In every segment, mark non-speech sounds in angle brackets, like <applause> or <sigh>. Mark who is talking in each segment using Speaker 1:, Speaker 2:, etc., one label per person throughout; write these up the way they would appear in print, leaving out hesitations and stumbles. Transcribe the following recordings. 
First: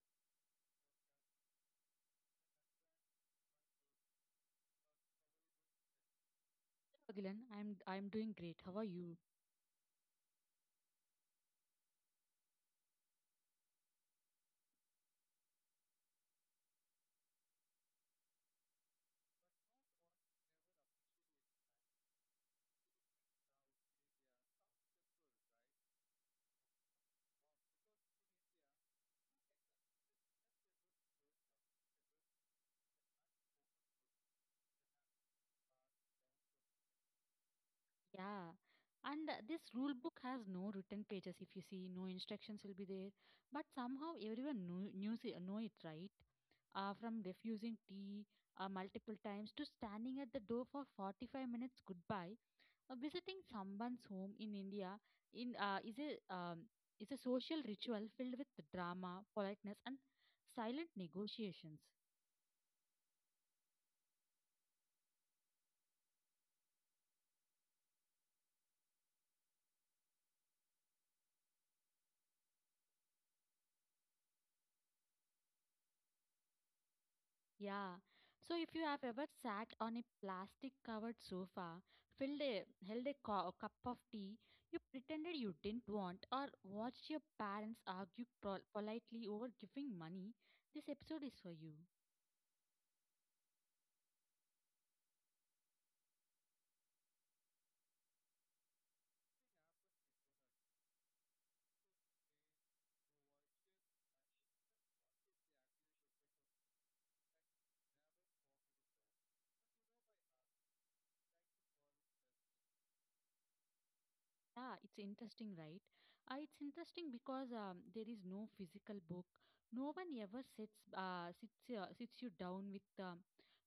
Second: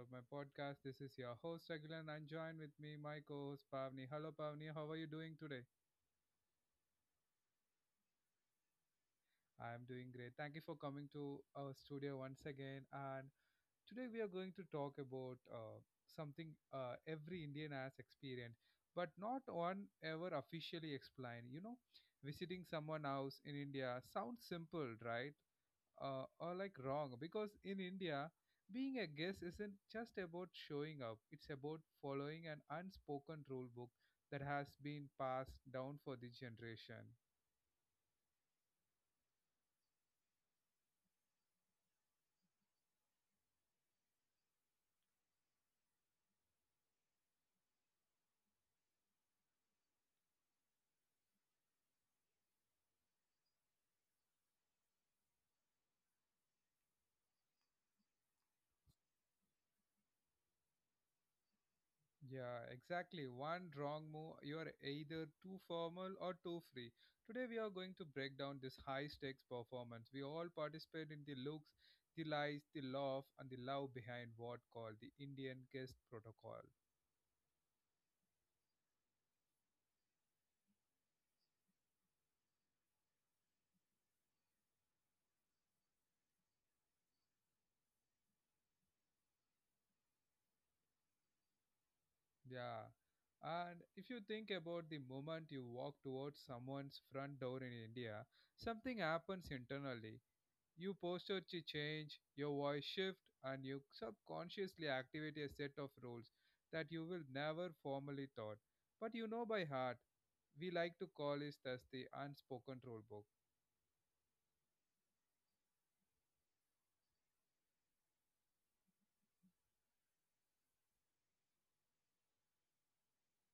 Speaker 1: of my podcast. This is your host Agilan and join with me my co-host Pavni. Hello Pavni, how are you doing today?
Speaker 2: Gilan. I'm doing great. How are you?
Speaker 1: I am doing great. Thank you for coming to our studio once again. And today we are going to talk about something every Indian has experienced, but not one ever officially explained. You know, visiting someone else in India sounds simple, right? Or like wrong because in India, being a guest isn't just about showing up, it's about following an unspoken rule book that has been passed down for the generation.
Speaker 2: Yeah. And this rule book has no written pages. If you see, no instructions will be there. But somehow everyone know it, right? From refusing tea multiple times to standing at the door for 45 minutes goodbye, visiting someone's home in India in is a social ritual filled with drama, politeness, and silent negotiations.
Speaker 1: Yeah, exactly. One wrong move, you are either too formal or too free. Today, we are going to break down this high stakes performance. We all participate in the looks, the lies, the love, and the love behind what called the Indian guest protocol.
Speaker 2: Yeah. So if you have ever sat on a plastic covered sofa, filled a, held a, co- a cup of tea you pretended you didn't want, or watched your parents argue politely over giving money, this episode is for you.
Speaker 1: Yeah. And if you think about the moment you walk towards someone's front door in India, something happens internally. Your posture to change, your voice shift, and you subconsciously activate a set of rules that you will never formally thought. But you know by heart. We like to call it as the unspoken rule book.
Speaker 2: Yeah, it's interesting, right? It's interesting because there is no physical book. No one ever sits you down with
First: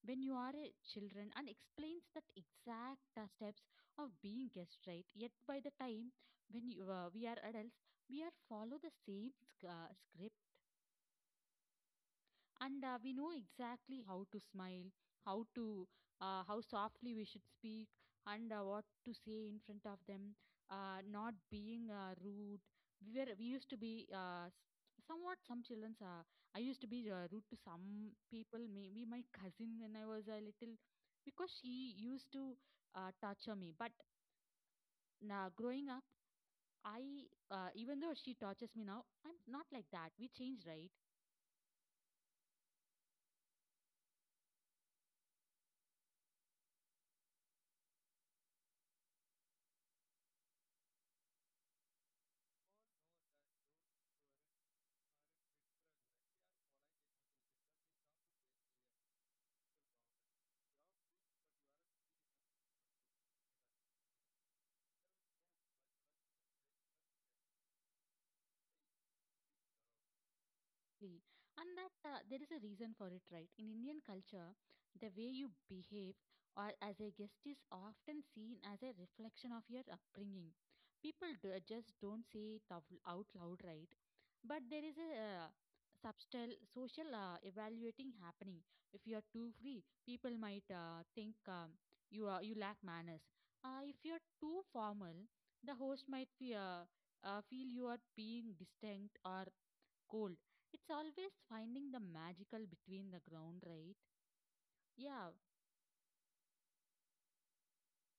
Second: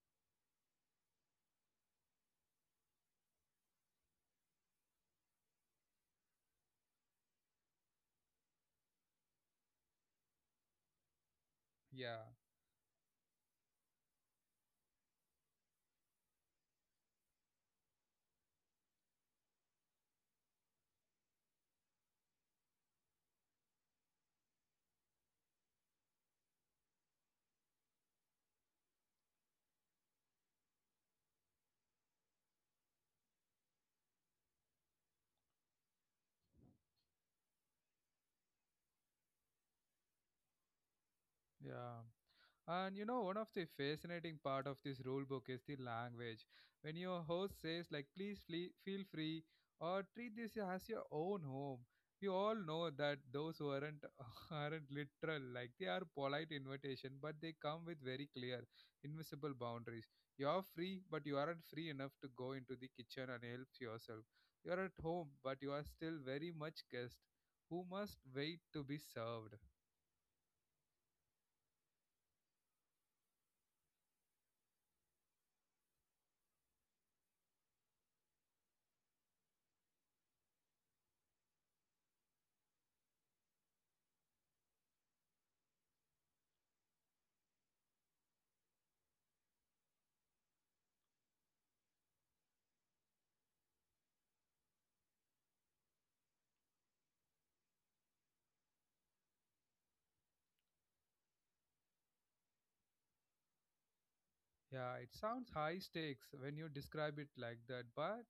Speaker 2: when you are a children and explains that exact steps of being guest, right? Yet by the time when you we are adults, we are follow the same script,
Speaker 1: Yeah.
Speaker 2: and we know exactly how to smile, how to, how softly we should speak, and what to say in front of them, not being rude. We used to be somewhat some children's, I used to be rude to some people, maybe my cousin, when I was a little, because she used to torture me. But now, growing up, I, even though she tortures me now, I'm not like that. We changed, right?
Speaker 1: Yeah. And you know, one of the fascinating part of this rule book is the language. When your host says like, "Please flee, feel free," or "Treat this as your own home," we all know that those who aren't <laughs> aren't literal. Like they are polite invitation, but they come with very clear, invisible boundaries. You are free, but you aren't free enough to go into the kitchen and help yourself. You are at home, but you are still very much guest who must wait to be served.
Speaker 2: Exactly. And that there is a reason for it, right? In Indian culture, the way you behave or as a guest is often seen as a reflection of your upbringing. People do, just don't say it out loud, right? But there is a subtle social evaluating happening. If you are too free, people might think, you are, you lack manners. If you are too formal, the host might feel you are being distant or cold. It's always finding the magical between the ground, right?
Speaker 1: Yeah, it
Speaker 2: Yeah.
Speaker 1: sounds high stakes when you describe it like that, but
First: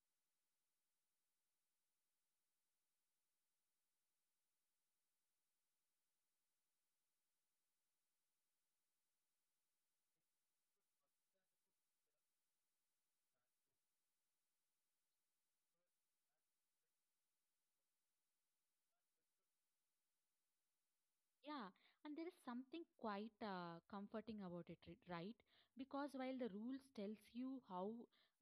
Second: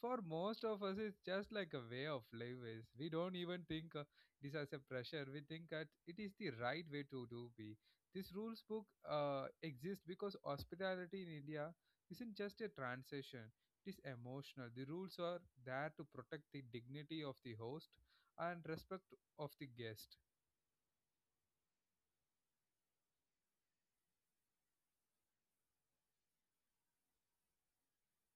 Speaker 1: for most of us, it's just like a way of life is. We don't even think this as a pressure. We think that it is the right way to do be. This rules book exists because hospitality in India isn't just a transaction. It is emotional. The rules are there to protect the dignity of the host and respect of the guest.
Speaker 2: Yeah, and there is something quite comforting about it, right? Because while the rules tells you how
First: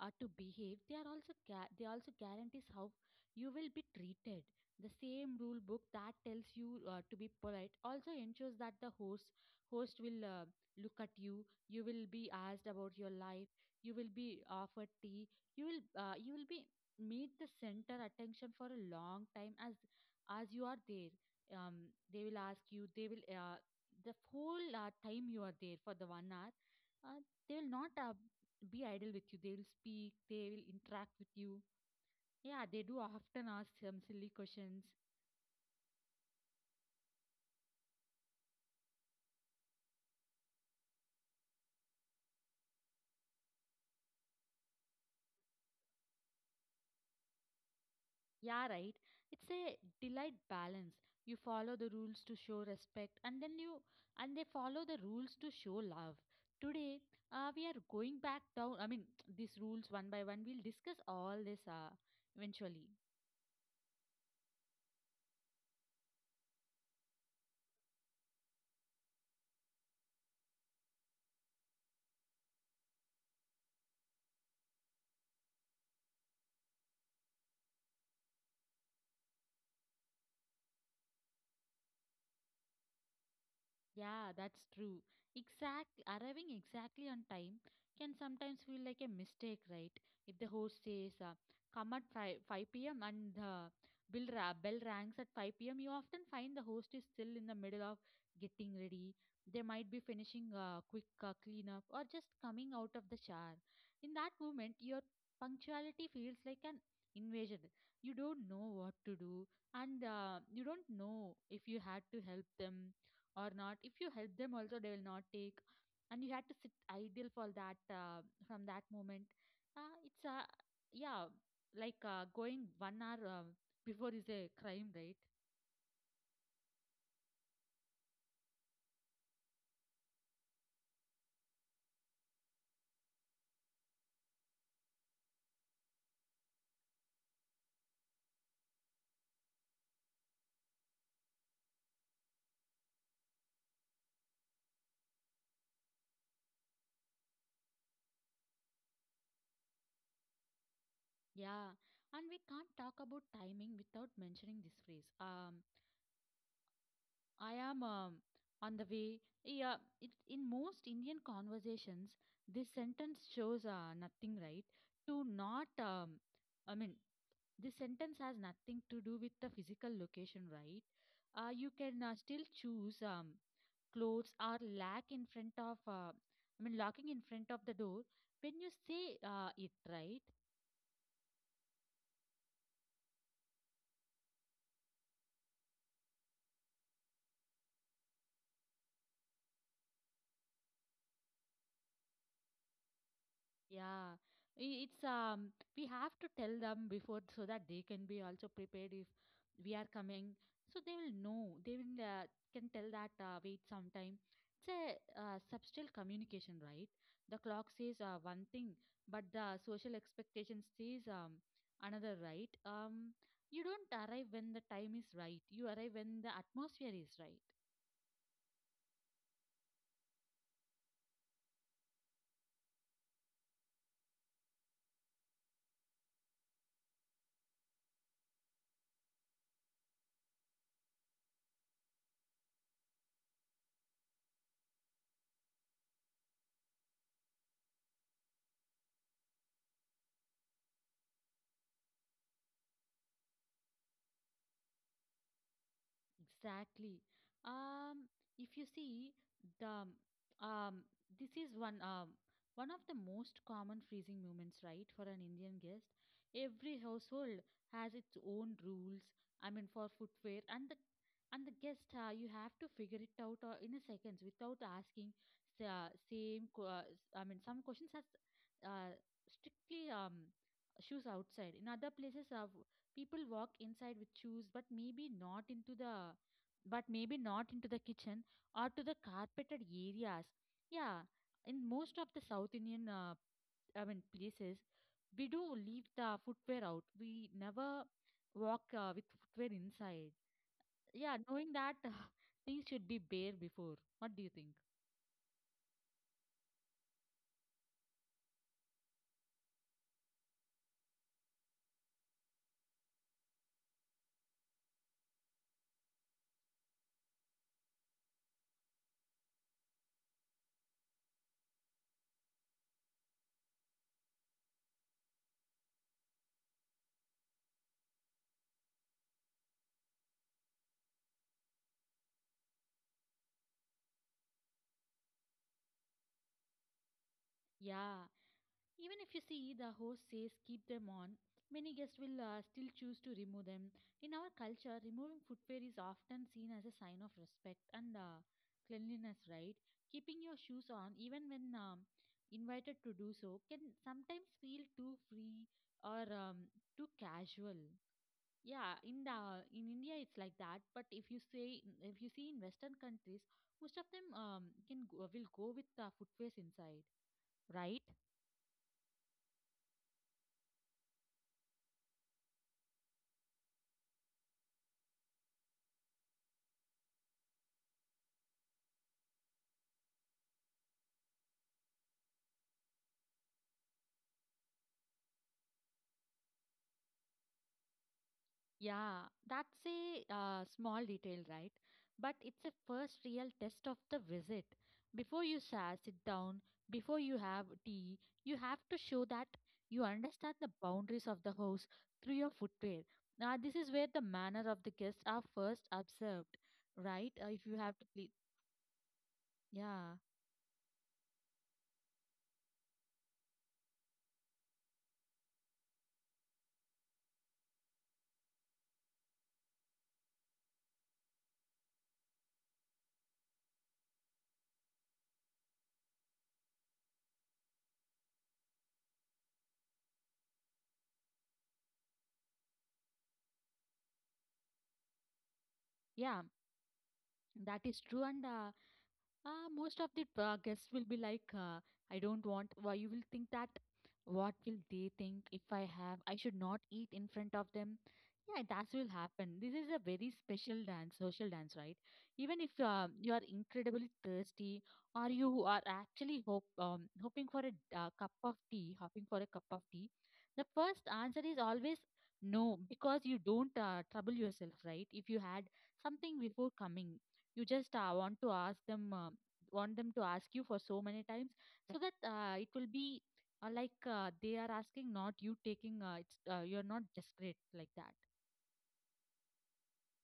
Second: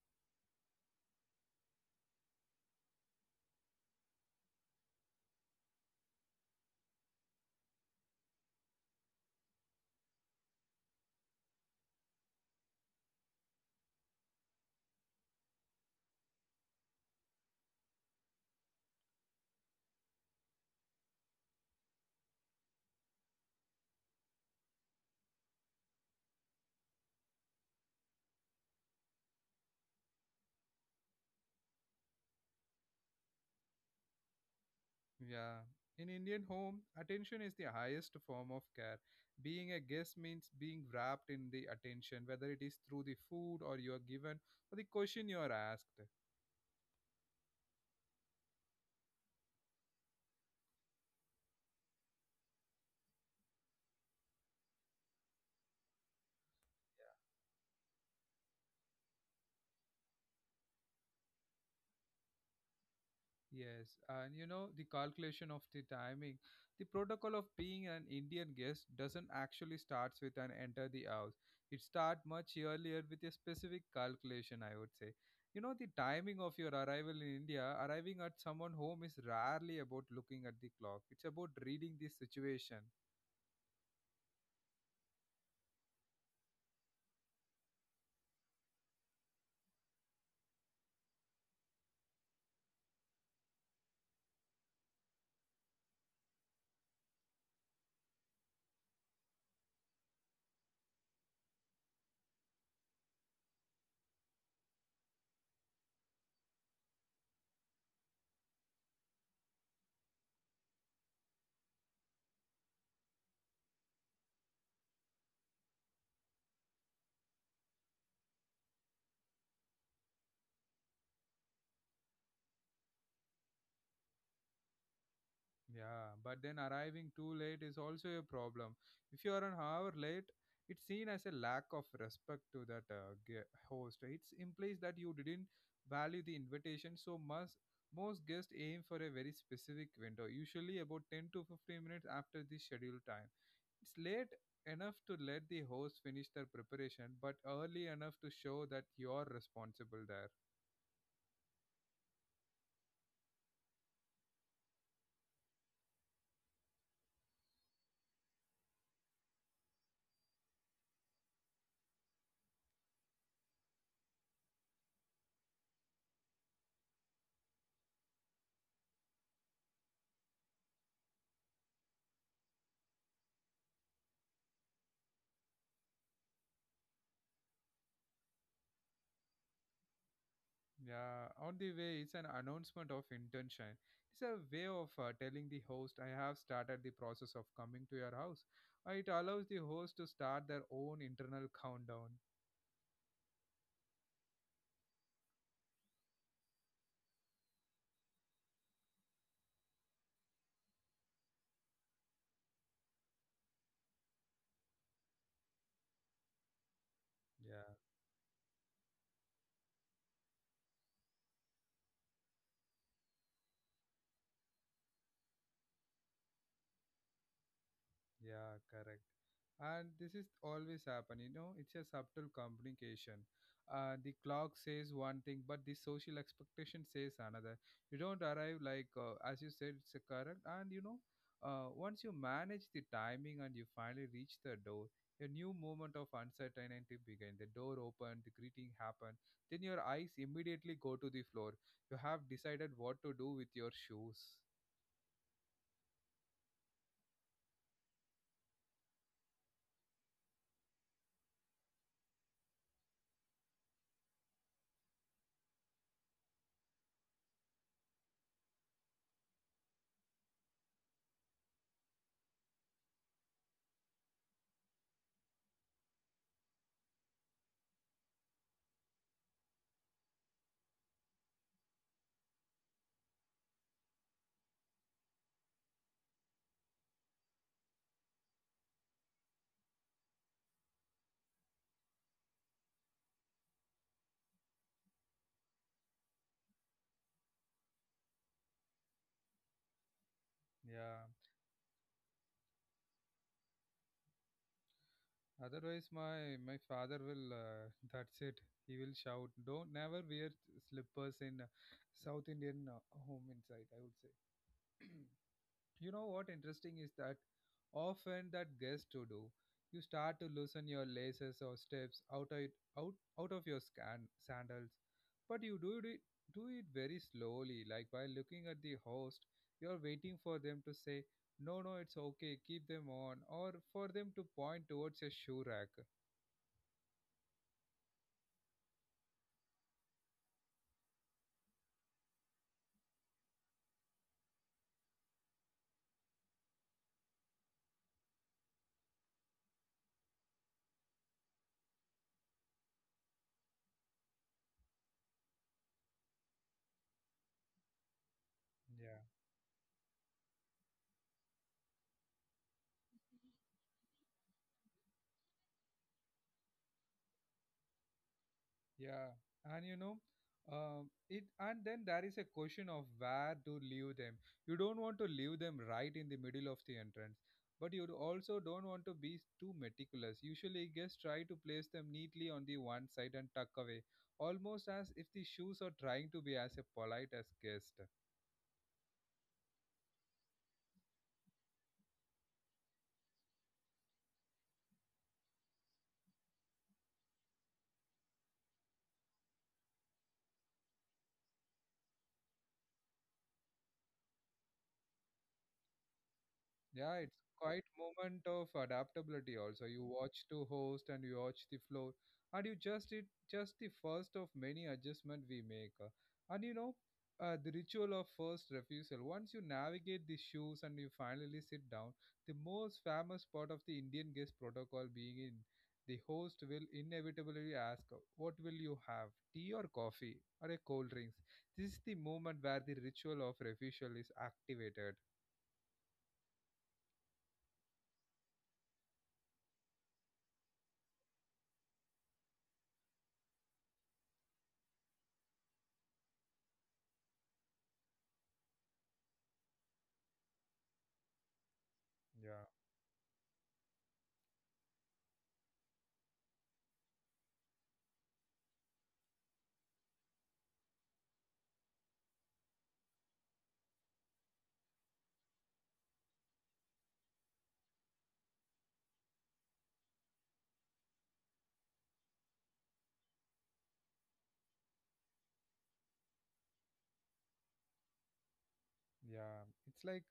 Speaker 2: to behave, they are also they also guarantees how you will be treated. The same rule book that tells you to be polite also ensures that the host will, look at you. You will be asked about your life. You will be offered tea. You will be meet the center attention for a long time as you are there. They will ask you, they will, the whole time you are there for the 1 hour, uh, they will not be idle with you, they will speak, they will interact with you. Yeah, they do often ask some silly questions.
Speaker 1: Yeah. In Indian home, attention is the highest form of care. Being a guest means being wrapped in the attention, whether it is through the food or you are given or the question you are asked.
Speaker 2: Yeah, right. It's a delight balance. You follow the rules to show respect, and then you, and they follow the rules to show love. Today, we are going back down, I mean, <tsk> these rules one by one we'll discuss all this, eventually.
Speaker 1: Yes, and you know, the calculation of the timing, the protocol of being an Indian guest doesn't actually starts with an enter the house. It start much earlier with a specific calculation, I would say. You know, the timing of your arrival in India, arriving at someone home is rarely about looking at the clock. It's about reading the situation.
Speaker 2: Yeah, that's true. Exact Arriving exactly on time can sometimes feel like a mistake, right? If the host says, "Come at 5, 5 p.m." and the bell rings at 5 p.m., you often find the host is still in the middle of getting ready. They might be finishing a quick cleanup or just coming out of the shower. In that moment, your punctuality feels like an invasion. You don't know what to do, and you don't know if you had to help them or not. If you help them also, they will not take. And you had to sit idle for that, from that moment it's yeah like going 1 hour before is a crime, right?
Speaker 1: Yeah, but then arriving too late is also a problem. If you are an hour late, it's seen as a lack of respect to that host. It implies that you didn't value the invitation, so must most guests aim for a very specific window, usually about 10 to 15 minutes after the scheduled time. It's late enough to let the host finish their preparation, but early enough to show that you're responsible there.
Speaker 2: Yeah, and we can't talk about timing without mentioning this phrase, "I am, on the way." Yeah it, in most Indian conversations, this sentence shows nothing, right? to not I mean This sentence has nothing to do with the physical location, right? You can still choose, clothes or lack in front of, I mean, locking in front of the door when you say it, right?
Speaker 1: Yeah, on the way, it's an announcement of intention. It's a way of telling the host, I have started the process of coming to your house. It allows the host to start their own internal countdown.
Speaker 2: Yeah, it's, we have to tell them before so that they can be also prepared if we are coming. So they will know. They will, can tell that, wait sometime. It's a subtle communication, right? The
Speaker 1: Yeah,
Speaker 2: clock says one thing, but the social expectation says, another, right? You don't arrive when the time is right. You arrive when the atmosphere is right.
Speaker 1: yeah, correct. And this is always happen, you know, it's a subtle communication. The clock says one thing but the social expectation says another. You don't arrive like as you said, it's a correct. And you know, once you manage the timing and you finally reach the door, a new moment of uncertainty begins. The door opened, the greeting happened. Then your eyes immediately go to the floor. You have decided what to do with your shoes.
Speaker 2: Exactly. Um, if you see the um, this is one of the most common freezing moments, right, for an Indian guest. Every household has its own rules. I mean, for footwear and the, and the guest, you have to figure it out in a seconds without asking the same. I mean, some questions are uh, strictly, shoes outside. In other places, people walk inside with shoes, but maybe not into the but maybe not into the kitchen or to the carpeted areas. Yeah, in most of the South Indian I mean places, we do leave the footwear out. We never walk with footwear inside.
Speaker 1: Yeah.
Speaker 2: Yeah, knowing that <laughs> things should be bare before. What do you think?
Speaker 1: Otherwise, my father will. <laughs> That's it. He will shout, "Don't never wear slippers in South Indian home inside." I would say. <clears throat> You know what interesting is that often that guest to do, you start to loosen your laces or steps out of it, out out of your scan, sandals, but you do it very slowly, like while looking at the host. You are waiting for them to say, "No, no, it's okay. Keep them on," or for them to point towards a shoe rack.
Speaker 2: Yeah. Even if you see the host says keep them on, many guests will still choose to remove them. In our culture, removing footwear is often seen as a sign of respect and cleanliness, right? Keeping your shoes on, even when invited to do so, can sometimes feel too free or too casual. Yeah,
Speaker 1: Yeah,
Speaker 2: in the in India it's like that, but if you say if you see in Western countries, most of them will go with the footwears inside, right?
Speaker 1: yeah, and you know, it and then there is a question of where to leave them. You don't want to leave them right in the middle of the entrance, but you also don't want to be too meticulous. Usually, guests try to place them neatly on the one side and tuck away, almost as if the shoes are trying to be as a polite as guest.
Speaker 2: Yeah, that's a small detail, right? But it's a first real test of the visit. Before you sa sit down, before you have tea, you have to show that you understand the boundaries of the house through your footwear. Now, this is where the manner of the guests are first observed,
Speaker 1: Yeah,
Speaker 2: right?
Speaker 1: it's
Speaker 2: If you
Speaker 1: quite
Speaker 2: have to,
Speaker 1: moment of adaptability also. You
Speaker 2: yeah.
Speaker 1: watch to host and you watch the floor, and you just it just the first of many adjustment we make. And you know, the ritual of first refusal. Once you navigate the shoes and you finally sit down, the most famous part of the Indian guest protocol being in, the host will inevitably ask, "What will you have? Tea or coffee or a cold drinks?" This is the moment where the ritual of refusal is activated.
Speaker 2: Yeah, that is true. And Most of the guests will be like, I don't want, why you will think that, what will they think if I have, I should not eat in front of them. Yeah, that will happen. This is a very special dance, social dance, right?
Speaker 1: Yeah.
Speaker 2: Even if you are incredibly thirsty, or you are actually hoping for a hoping for a cup of tea, the first answer is always no, because you don't trouble yourself, right? If you had something before coming, you just want to ask them, want them to ask you for so many times, so that it will be, like, they are asking, not you taking, it's you're not desperate like that.
Speaker 1: Yeah, it's like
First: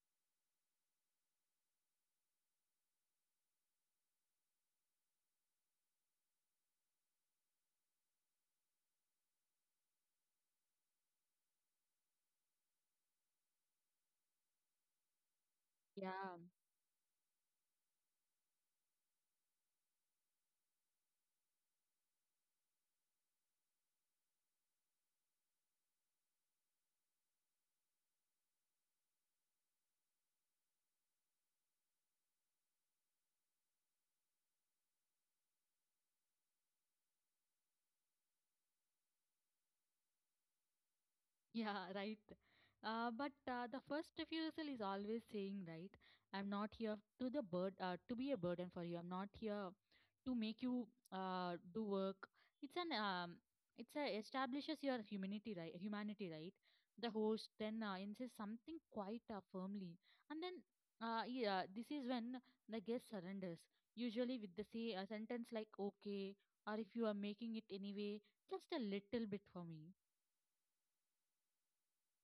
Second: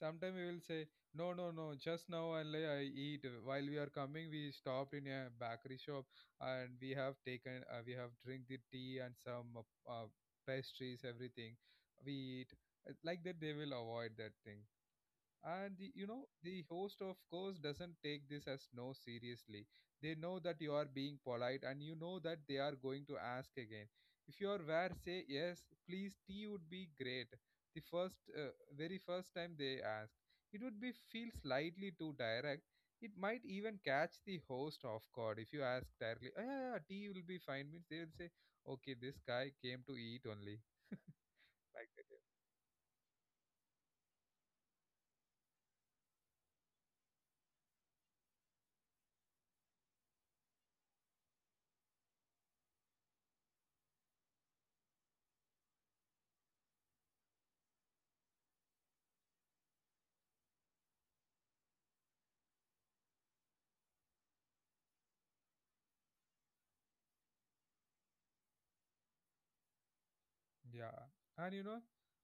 Speaker 1: sometimes we will say, no, no, no, just now and like I eat. While we are coming, we stopped in a bakery shop and we have taken, we have drink the tea and some pastries, everything. We eat. Like that, they will avoid that thing. And the, you know,
Speaker 2: Yeah.
Speaker 1: the host of course doesn't take this as no seriously. They know that you are being polite and you know that they are going to ask again. If you are where say yes, please tea would be great the first very first time they ask, it would be feel slightly too direct. It might even catch the host off guard. If you ask directly, oh, yeah, yeah tea will be fine, means they will say okay this guy came to eat only,
Speaker 2: Yeah,
Speaker 1: like that.
Speaker 2: right. But The first refusal is always saying, right, I'm not here to the bird to be a burden for you. I'm not here to make you do work. It's an um, it's a establishes your humanity, right? Humanity, right? The host then insists something quite firmly, and then, yeah, this is when the guest surrenders. Usually with the say a sentence like "okay" or "if you are making it anyway, just a little bit for me."
Speaker 1: Yeah, and you know,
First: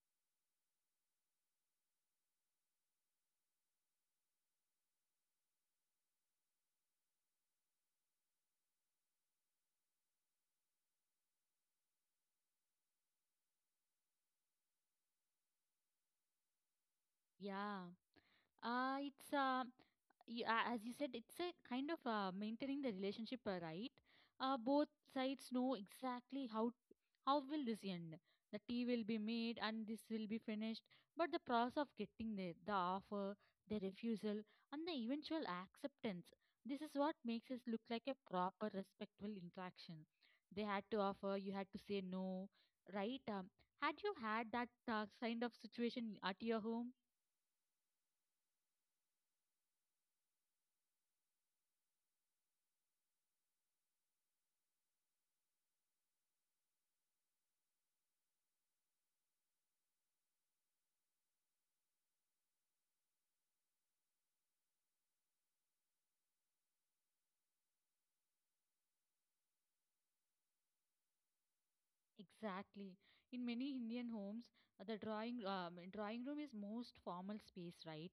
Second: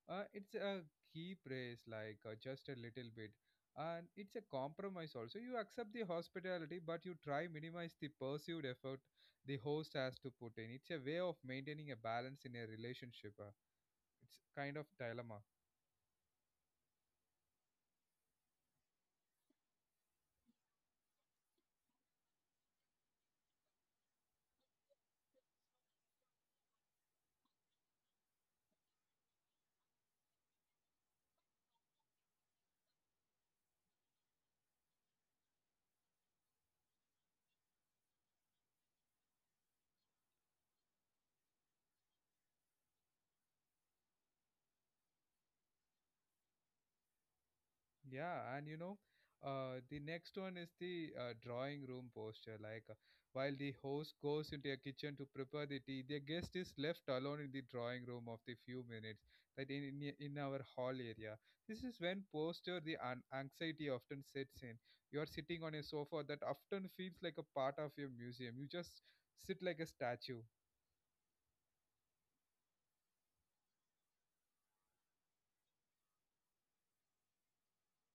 Speaker 1: it's a key praise, like just a little bit, and it's a compromise also. You accept the hospitality, but you try minimize the perceived effort the host has to put in. It's a way of maintaining a balance in a relationship. It's kind of dilemma.
Speaker 2: Yeah. Uh, it's uh, as you said, it's a kind of maintaining the relationship, right? Both sides know exactly how will this end. The tea will be made and this will be finished, but the process of getting there, the offer, the refusal, and the eventual acceptance, this is what makes us look like a proper, respectful interaction. They had to offer, you had to say no, right? Had you had that kind of situation at your home?
Speaker 1: Yeah, and you know, the next one is the drawing room posture. Like, while the host goes into a kitchen to prepare the tea, the guest is left alone in the drawing room of the few minutes, that in our hall area. This is when anxiety often sets in. You are sitting on a sofa that often feels like a part of your museum. You just sit like a statue.
Speaker 2: Exactly. In many Indian homes, the drawing drawing room is most formal space, right?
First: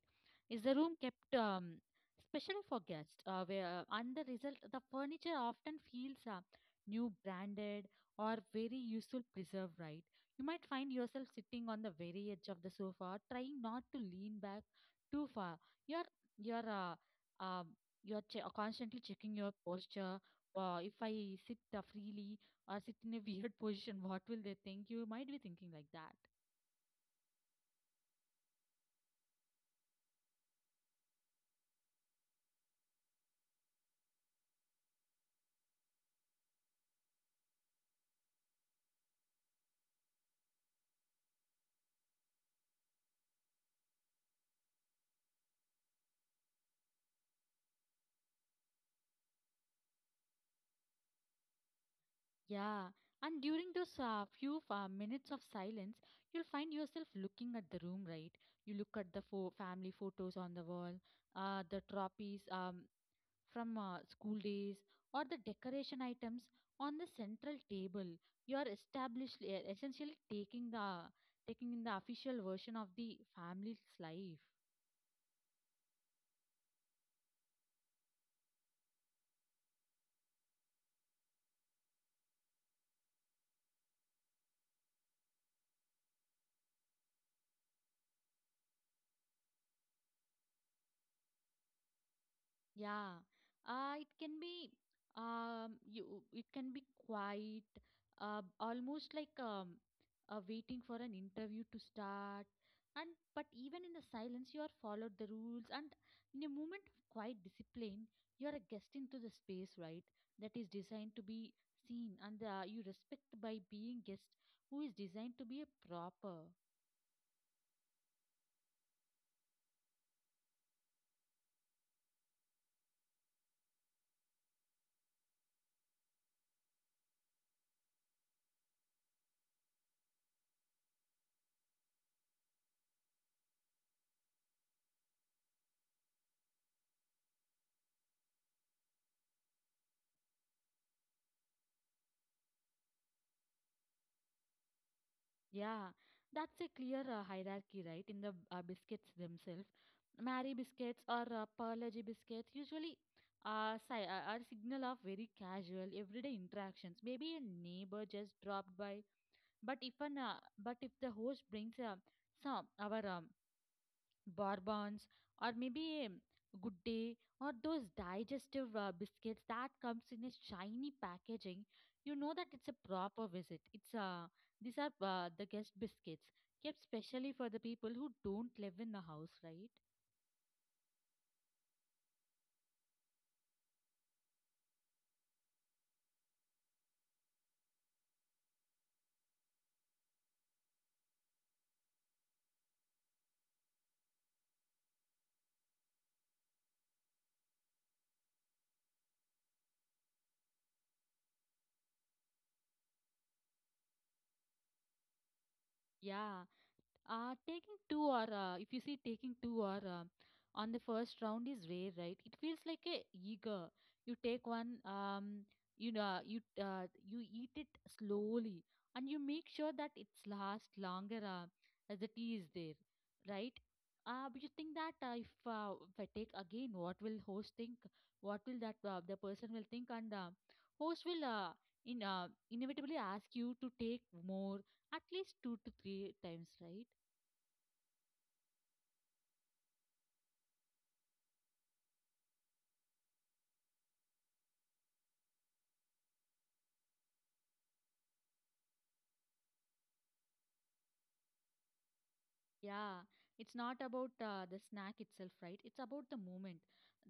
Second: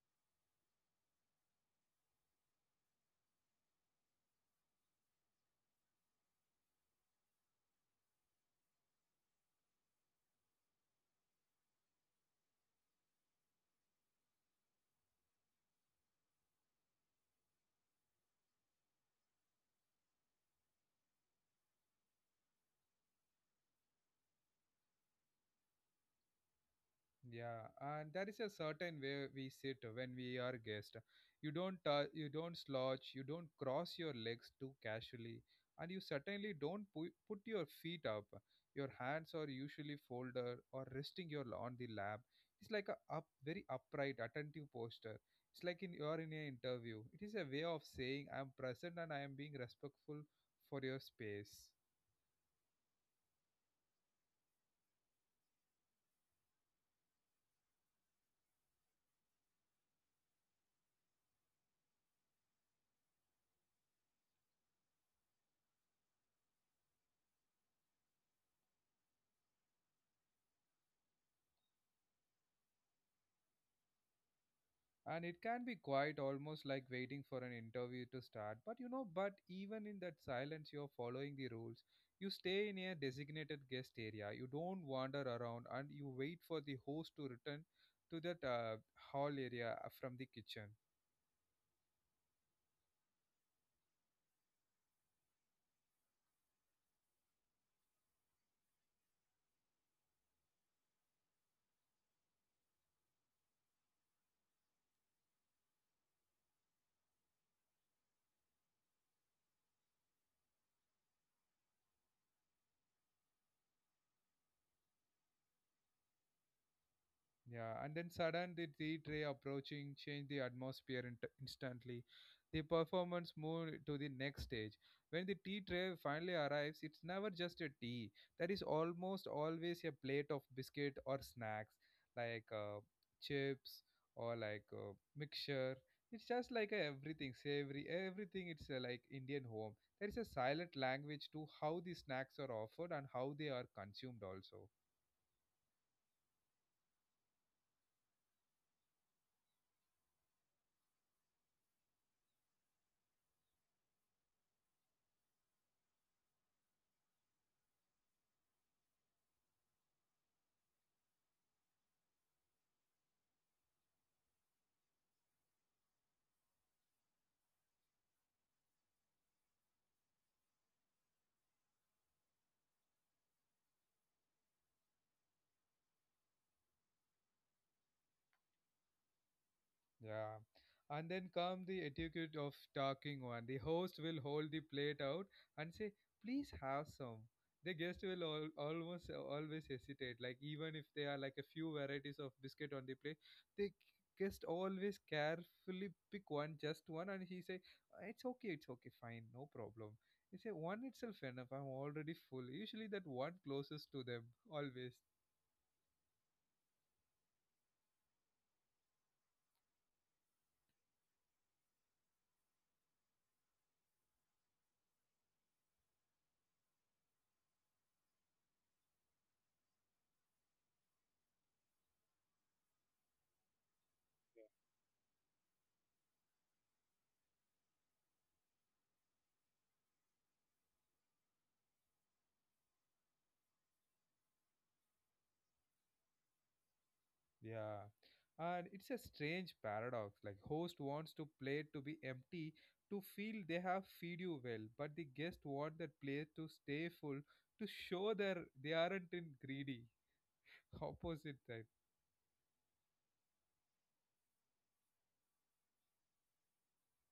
Speaker 2: Is the room kept, especially for guests? Where And the result, the furniture often feels new, branded, or very useful preserved, right? You might find yourself sitting on the very edge of the sofa, trying not to lean back too far. You're you're uh, um, you're constantly checking your posture. If I sit freely or sit in a weird <laughs> position, what will they think? You might be thinking like that.
Speaker 1: Yeah, and there is a certain way we sit when we are guest. You don't slouch, you don't cross your legs too casually, and you certainly don't put your feet up. Your hands are usually folded or resting your on the lap. It's like a up very upright, attentive posture. It's like in you're in an interview. It is a way of saying I'm present and I am being respectful for your space.
Speaker 2: Yeah, and during those few minutes of silence, you'll find yourself looking at the room, right? You look at the family photos on the wall, the trophies from school days, or the decoration items on the central table. You are established, essentially taking in the official version of the family's life.
Speaker 1: And it can be quiet almost like waiting for an interview to start, but you know, but even in that silence you're following the rules. You stay in a designated guest area, you don't wander around, and you wait for the host to return to that hall area from the kitchen.
Speaker 2: Yeah, it can be you it can be quiet, almost like waiting for an interview to start. And but even in the silence, you are followed the rules, and in a moment of quiet discipline, you are a guest into the space, right? That is designed to be seen, and you respect by being guest who is designed to be a proper.
Speaker 1: Yeah, and then sudden the tea tray approaching changed the atmosphere instantly. The performance moved to the next stage. When the tea tray finally arrives, it's never just a tea. There is almost always a plate of biscuit or snacks, like chips or like mixture. It's just like a everything savory. Everything it's like Indian home. There is a silent language to how the snacks are offered and how they are consumed also.
Speaker 2: Yeah, that's a clear hierarchy, right? In the biscuits themselves, Mary biscuits or Perlogy biscuits usually are signal of very casual, everyday interactions. Maybe a neighbor just dropped by, but if an but if the host brings some our bonbons or maybe good day or those digestive biscuits that comes in a shiny packaging, you know that it's a proper visit. It's, these are the guest biscuits, kept specially for the people who don't live in the house, right?
Speaker 1: Yeah. And then come the etiquette of talking one. The host will hold the plate out and say, please have some. The guest will almost always hesitate. Like, even if there are like a few varieties of biscuit on the plate, the guest always carefully pick one, just one, and he say, it's okay, fine, no problem. He say, one itself enough, I'm already full. Usually that one closest to them, always.
Speaker 2: Yeah. Taking two or if you see taking two or on the first round is rare, right? It feels like a eager. You take one, you know, you you eat it slowly, and you make sure that it's last longer as the tea is there, right? But you think that if I take again, what will host think? What will that the person will think? And host will in inevitably ask you to take more, at least two to three times, right?
Speaker 1: Yeah. And it's a strange paradox. Like host wants to plate to be empty to feel they have feed you well, but the guest want that plate to stay full to show their they aren't in greedy. <laughs> Opposite that.
Speaker 2: Yeah, it's not about the snack itself, right? It's about the moment,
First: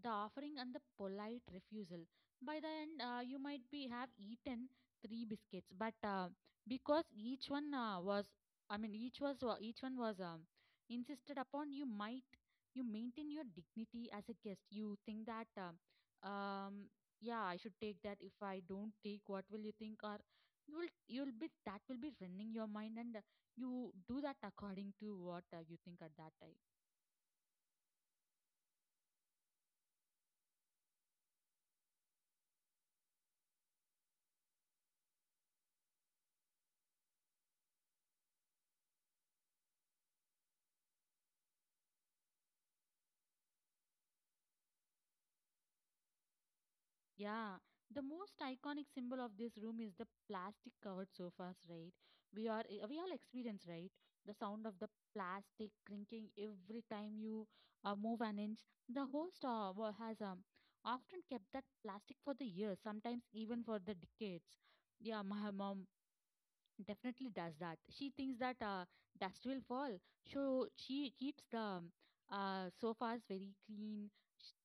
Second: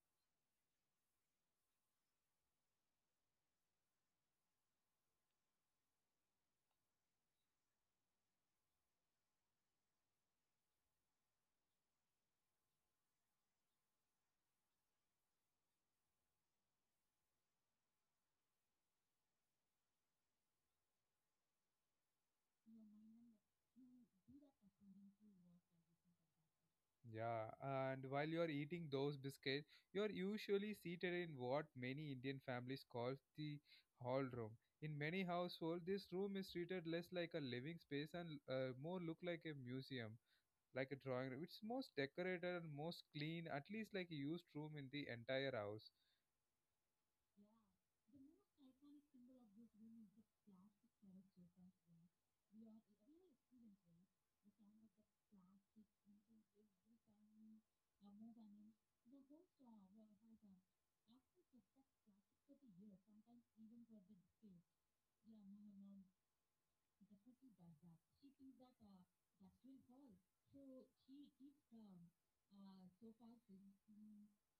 Speaker 2: the offering, and the polite refusal. By the end, you might be have eaten three biscuits, but because each one I mean, each one was insisted upon, you maintain your dignity as a guest. You think that, um, yeah, I should take that. If I don't take, what will you think? Or you'll be that will be running your mind, and you do that according to what you think at that time.
Speaker 1: Yeah. And while you're eating those biscuits, you're usually seated in what many Indian families call the hall room. In many households, this room is treated less like a living space and more look like a museum like a drawing room. It's most decorated and most clean, at least like a used room in the entire house.
Speaker 2: Yeah, the most iconic symbol of this room is the plastic covered sofas, right? We all experience, right? The sound of the plastic clinking every time you move an inch. The host has often kept that plastic for the years, sometimes even for the decades. Yeah, my mom definitely does that. She thinks that dust will fall, so she keeps the sofas very clean.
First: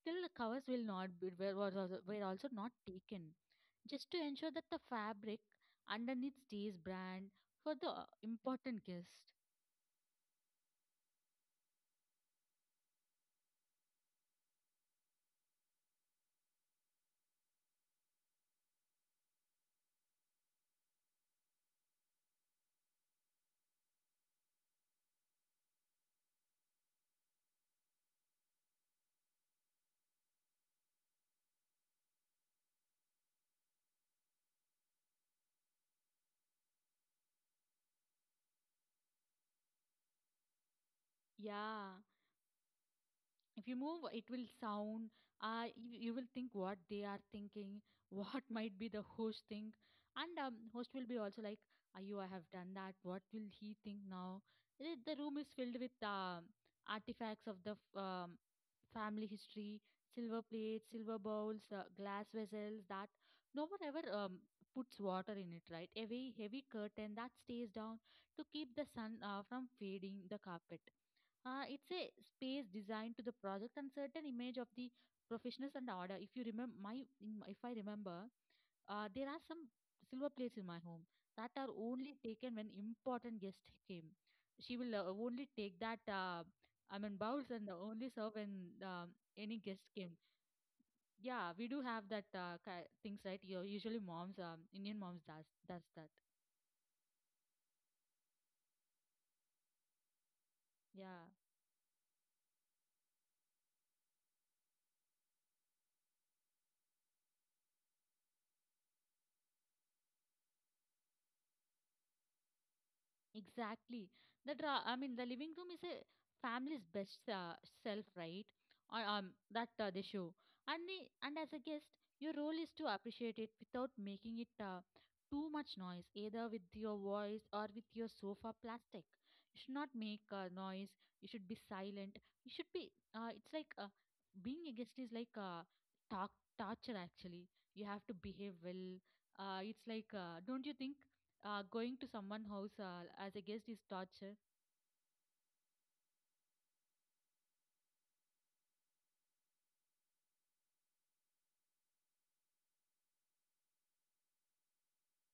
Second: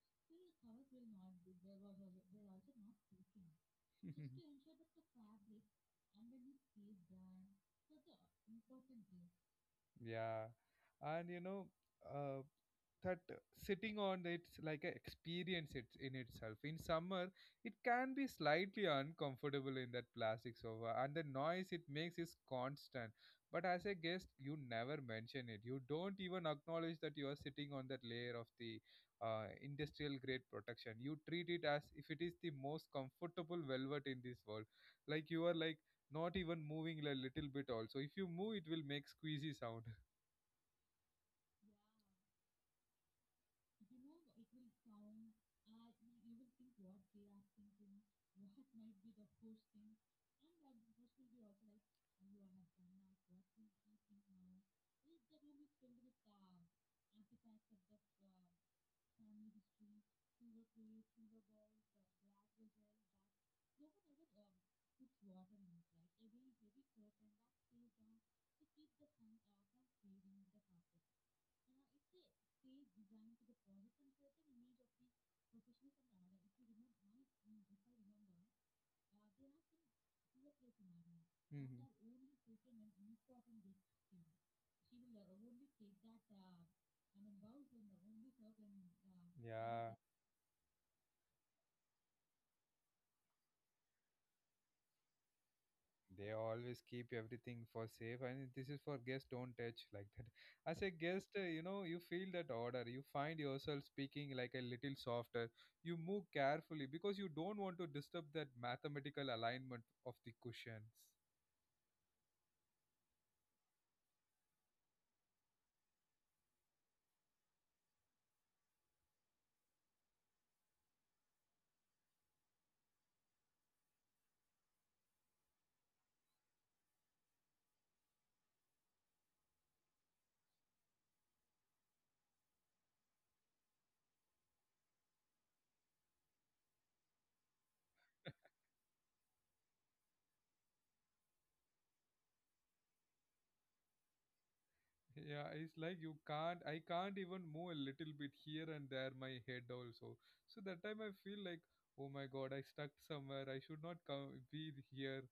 Speaker 2: Still, the covers will not be were also not taken, just to ensure that
Speaker 1: <laughs>
Speaker 2: the fabric underneath stays brand for the important guest.
Speaker 1: Yeah, and uh, that sitting on it's like an experience it, in itself. In summer, it can be slightly uncomfortable in that plastic sofa, and the noise it makes is constant. But as a guest, you never mention it. You don't even acknowledge that you are sitting on that layer of the industrial grade protection. You treat it as if it is the most comfortable velvet in this world. Like you are like not even moving a little bit also. If you move, it will make squeezy sound.
Speaker 2: Yeah. If you move, it will sound. You will think what they are thinking, <laughs> what might be the host think, and host will be also like, ayo I have done that, what will he think now? Eh, the room is filled with artifacts of the family history, silver plates, silver bowls, glass vessels that no one ever puts water in it, right? A very heavy curtain that stays down to keep the sun from fading the carpet. Uh, it's a space designed to the project and certain image of the professionals and order. If you remember my, if I remember, there are some silver plates in my home that
Speaker 1: <laughs> Mhm.
Speaker 2: are only taken when important guest came. She will only take that. I mean bowls, and only serve when any guest
Speaker 1: Yeah,
Speaker 2: came. Yeah, we do have that things, right? You usually moms, Indian moms does that.
Speaker 1: they always keep everything for safe, and this is for guest don't touch like that. As a guest,
Speaker 2: Yeah.
Speaker 1: you feel that order. You find yourself speaking like a little softer. You move carefully because you don't want to disturb that mathematical alignment of the cushions.
Speaker 2: Exactly. That ra I mean, the living room is a family's best self, right? Or, that they show, and as a guest, your role is to appreciate it without making it too much noise, either with your voice or with your sofa plastic. You should not make noise. You should be silent. You should be. It's like being a guest is like talk torture actually. You have to behave well. It's like, don't you think? Going to someone's house as a guest is torture.
Speaker 1: Yeah, it's like you can't, I can't even move a little bit here and there, my head also. So that time I feel like, oh my God, I stuck somewhere. I should not come be here.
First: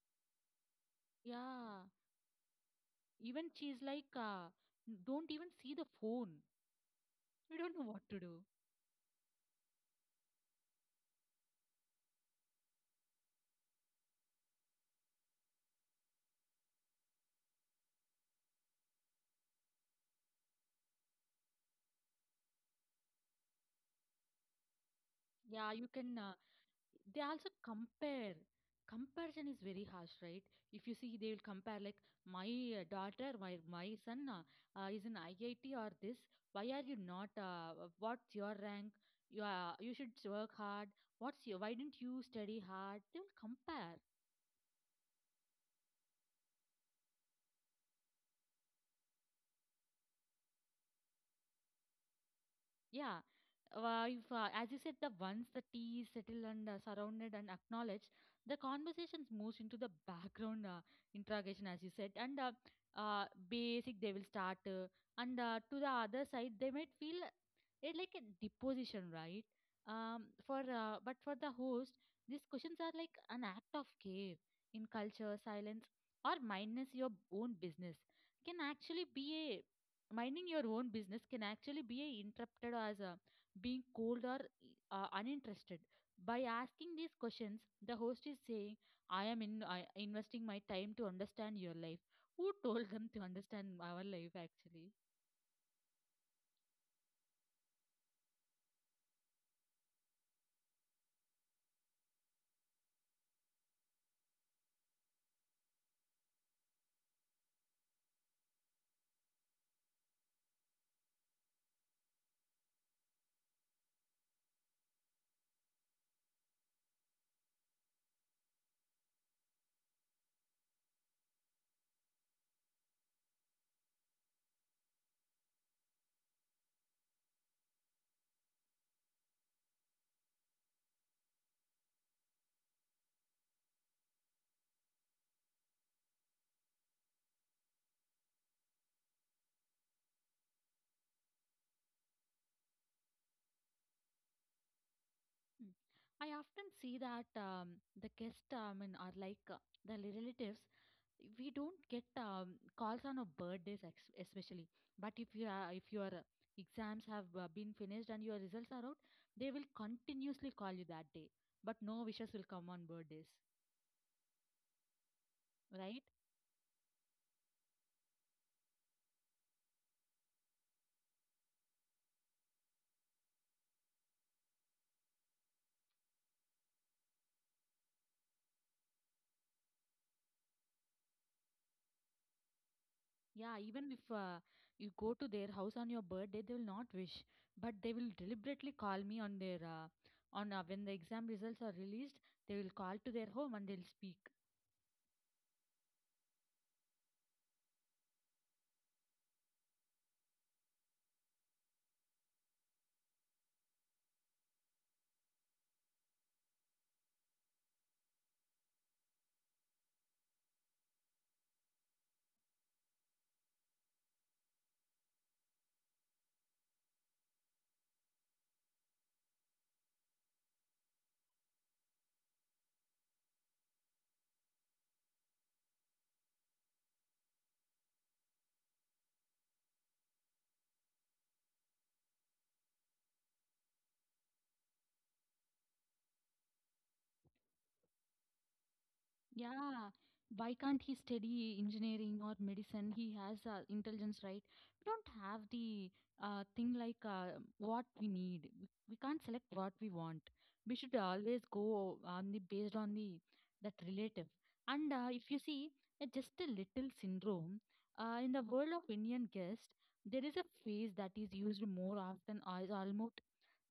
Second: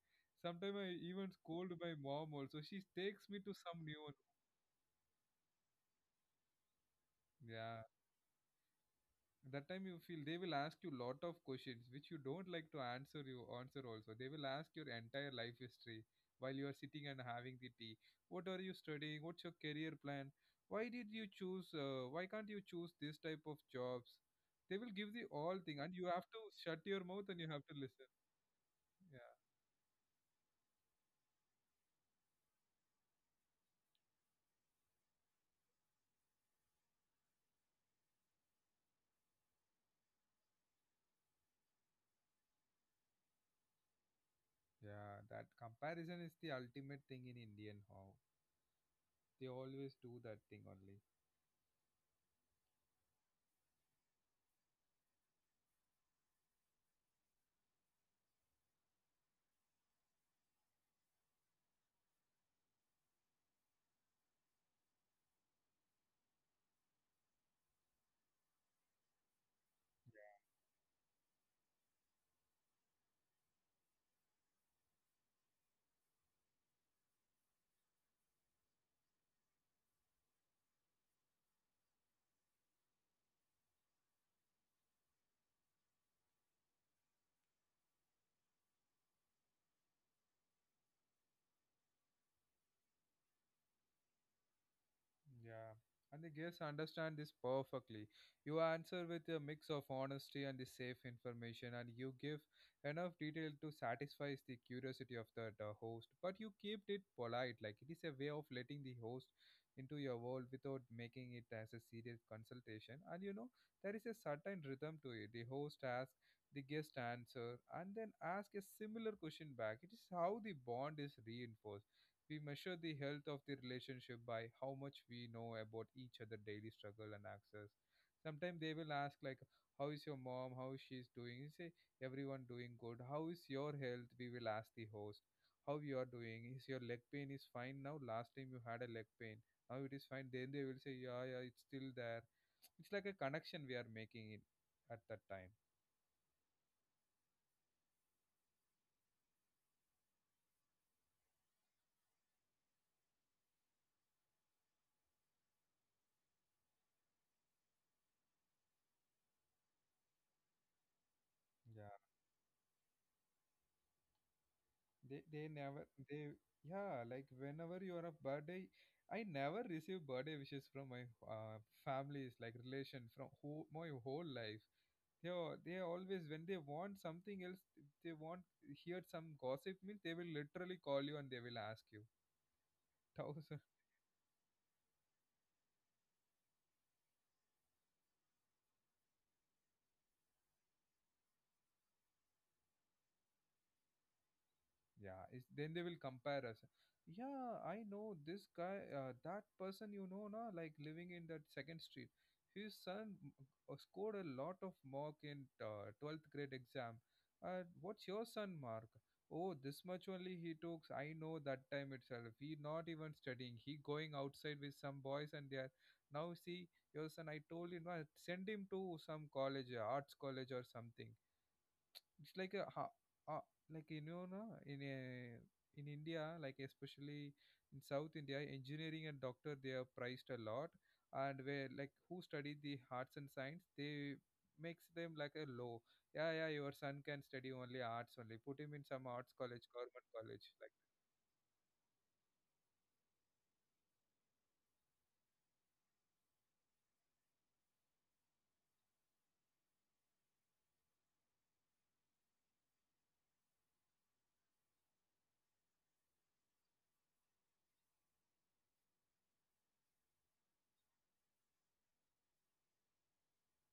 Speaker 1: Sometimes I even scold
Speaker 2: Yeah,
Speaker 1: my mom also. She takes
Speaker 2: even
Speaker 1: me to
Speaker 2: she's
Speaker 1: some
Speaker 2: like,
Speaker 1: new one.
Speaker 2: don't even see the phone. You don't know what
Speaker 1: Yeah.
Speaker 2: to do.
Speaker 1: That time you feel they will ask you lot of questions which you don't like to answer you answer also. They will ask your entire life history while you are sitting and having the tea. What are you studying? What's your career plan? Why did you choose why can't you choose this type of jobs? They will give the all
Speaker 2: Yeah,
Speaker 1: thing
Speaker 2: you
Speaker 1: and you
Speaker 2: can.
Speaker 1: have to shut your
Speaker 2: They
Speaker 1: mouth and you
Speaker 2: also
Speaker 1: have to listen.
Speaker 2: compare.
Speaker 1: Yeah.
Speaker 2: Comparison is very harsh, right? If you see, they will compare like my daughter, my son is in IIT or this. Why are you not? What's your rank? You are, you should work hard. What's your? Why didn't you study hard? They will compare.
Speaker 1: Yeah, that comparison is the ultimate thing in Indian how they always do that thing only.
Speaker 2: Yeah, if, as you said, the once the tea is settled and surrounded and acknowledged, the conversations moves into the background interrogation, as you said, and basic they will start, and to the other side they might feel it's like a deposition, right? For But for the host, these questions are like an act of care in culture, silence, or mindness your own business can actually be a minding your own business can actually be a interrupted as a being cold or uninterested. By asking these questions, the host is saying, I am in I, investing my time to understand your life. Who told them to understand our life actually?
Speaker 1: Yeah, and the guests understand this perfectly. You answer with a mix of honesty and the safe information, and you give enough detail to satisfy the curiosity of the host. But you keep it polite, like it is a way of letting the host into your world without making it as a serious consultation. And you know, there is a certain rhythm to it. The host asks, the guest answer, and then ask a similar question back. It is how the bond is reinforced. We measure the health of the relationship by how much we know about each other daily struggle and access. Sometimes they will ask like, "How is your mom? How is she's doing?" You say, "Everyone doing good. How is your health?" We will ask the host, "How you are doing? Is your leg pain is fine now? Last time you had a leg pain. Now it is fine." Then they will say, "Yeah, yeah, it's still there." It's like a connection we are making it at that time.
Speaker 2: Mm. I often see that the guests, I mean, are like the relatives. We don't get calls on our birthdays, especially. But if you are, if your exams have been finished and your results are out, they will continuously call you that day. But
Speaker 1: Yeah.
Speaker 2: no wishes will come on birthdays,
Speaker 1: They they never
Speaker 2: right?
Speaker 1: they yeah, like whenever you are a birthday, I never receive birthday wishes from my families like relation from who my whole life. They are always when they want something else. If they want hear some gossip means they will literally call you and they will ask you <laughs> thousand.
Speaker 2: Yeah, even if you go to their house on your birthday, they will not wish, but they will deliberately call me on their on when the exam results are released. They will call to their home and they'll speak.
Speaker 1: Yeah, it's, then they will compare us. Yeah, I know this guy, that person you know, na, like living in that second street. His son scored a lot of mark in 12th grade exam. What's your son mark? Oh, this much only he took. I know that time itself. He not even studying. He going outside with some boys and they are now see your son. I told him, "Ah, send him to some college, arts college or something. It's like a ha, uh, like you know na, in a in India, like especially in South India, engineering and doctor they are prized a lot, and where like who study the arts and science they makes them like a low. Yeah, yeah, your son can study only arts only. Put him in some arts college,
Speaker 2: Yeah,
Speaker 1: government college,
Speaker 2: why
Speaker 1: like."
Speaker 2: can't he study engineering or medicine? He has intelligence, right? We don't have the thing like what we need. We can't select what we want. We should always go on the based on the that relative. And if you see just a little syndrome in the world of Indian guest, there is a phrase that is used more often as almost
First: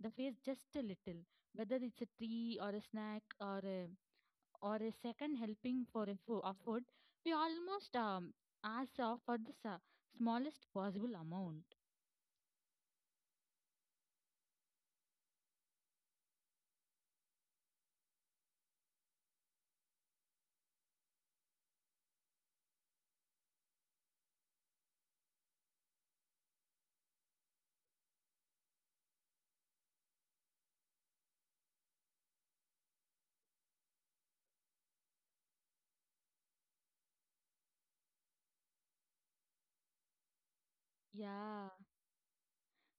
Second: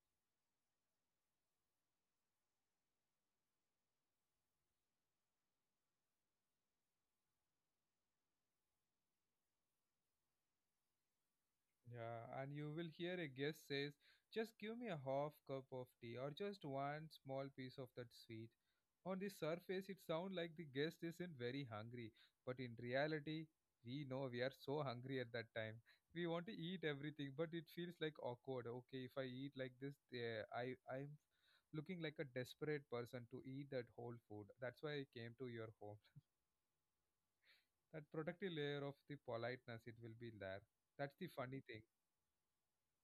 Speaker 2: the phrase just a little, whether it's a tree or a snack or a second helping for of food, we almost ask for the smallest possible amount.
Speaker 1: Yeah, and you will hear a guest says, "Just give me a half cup of tea or just one small piece of that sweet." On the surface, it sounds like the guest isn't very hungry, but in reality, we know we are so hungry at that time. We want to eat everything, but it feels like awkward. Okay, if I eat like this, I I'm looking like a desperate person to eat that whole food. That's why I came to your home. That protective layer of the politeness, it will be there. That's the funny
Speaker 2: Yeah,
Speaker 1: thing.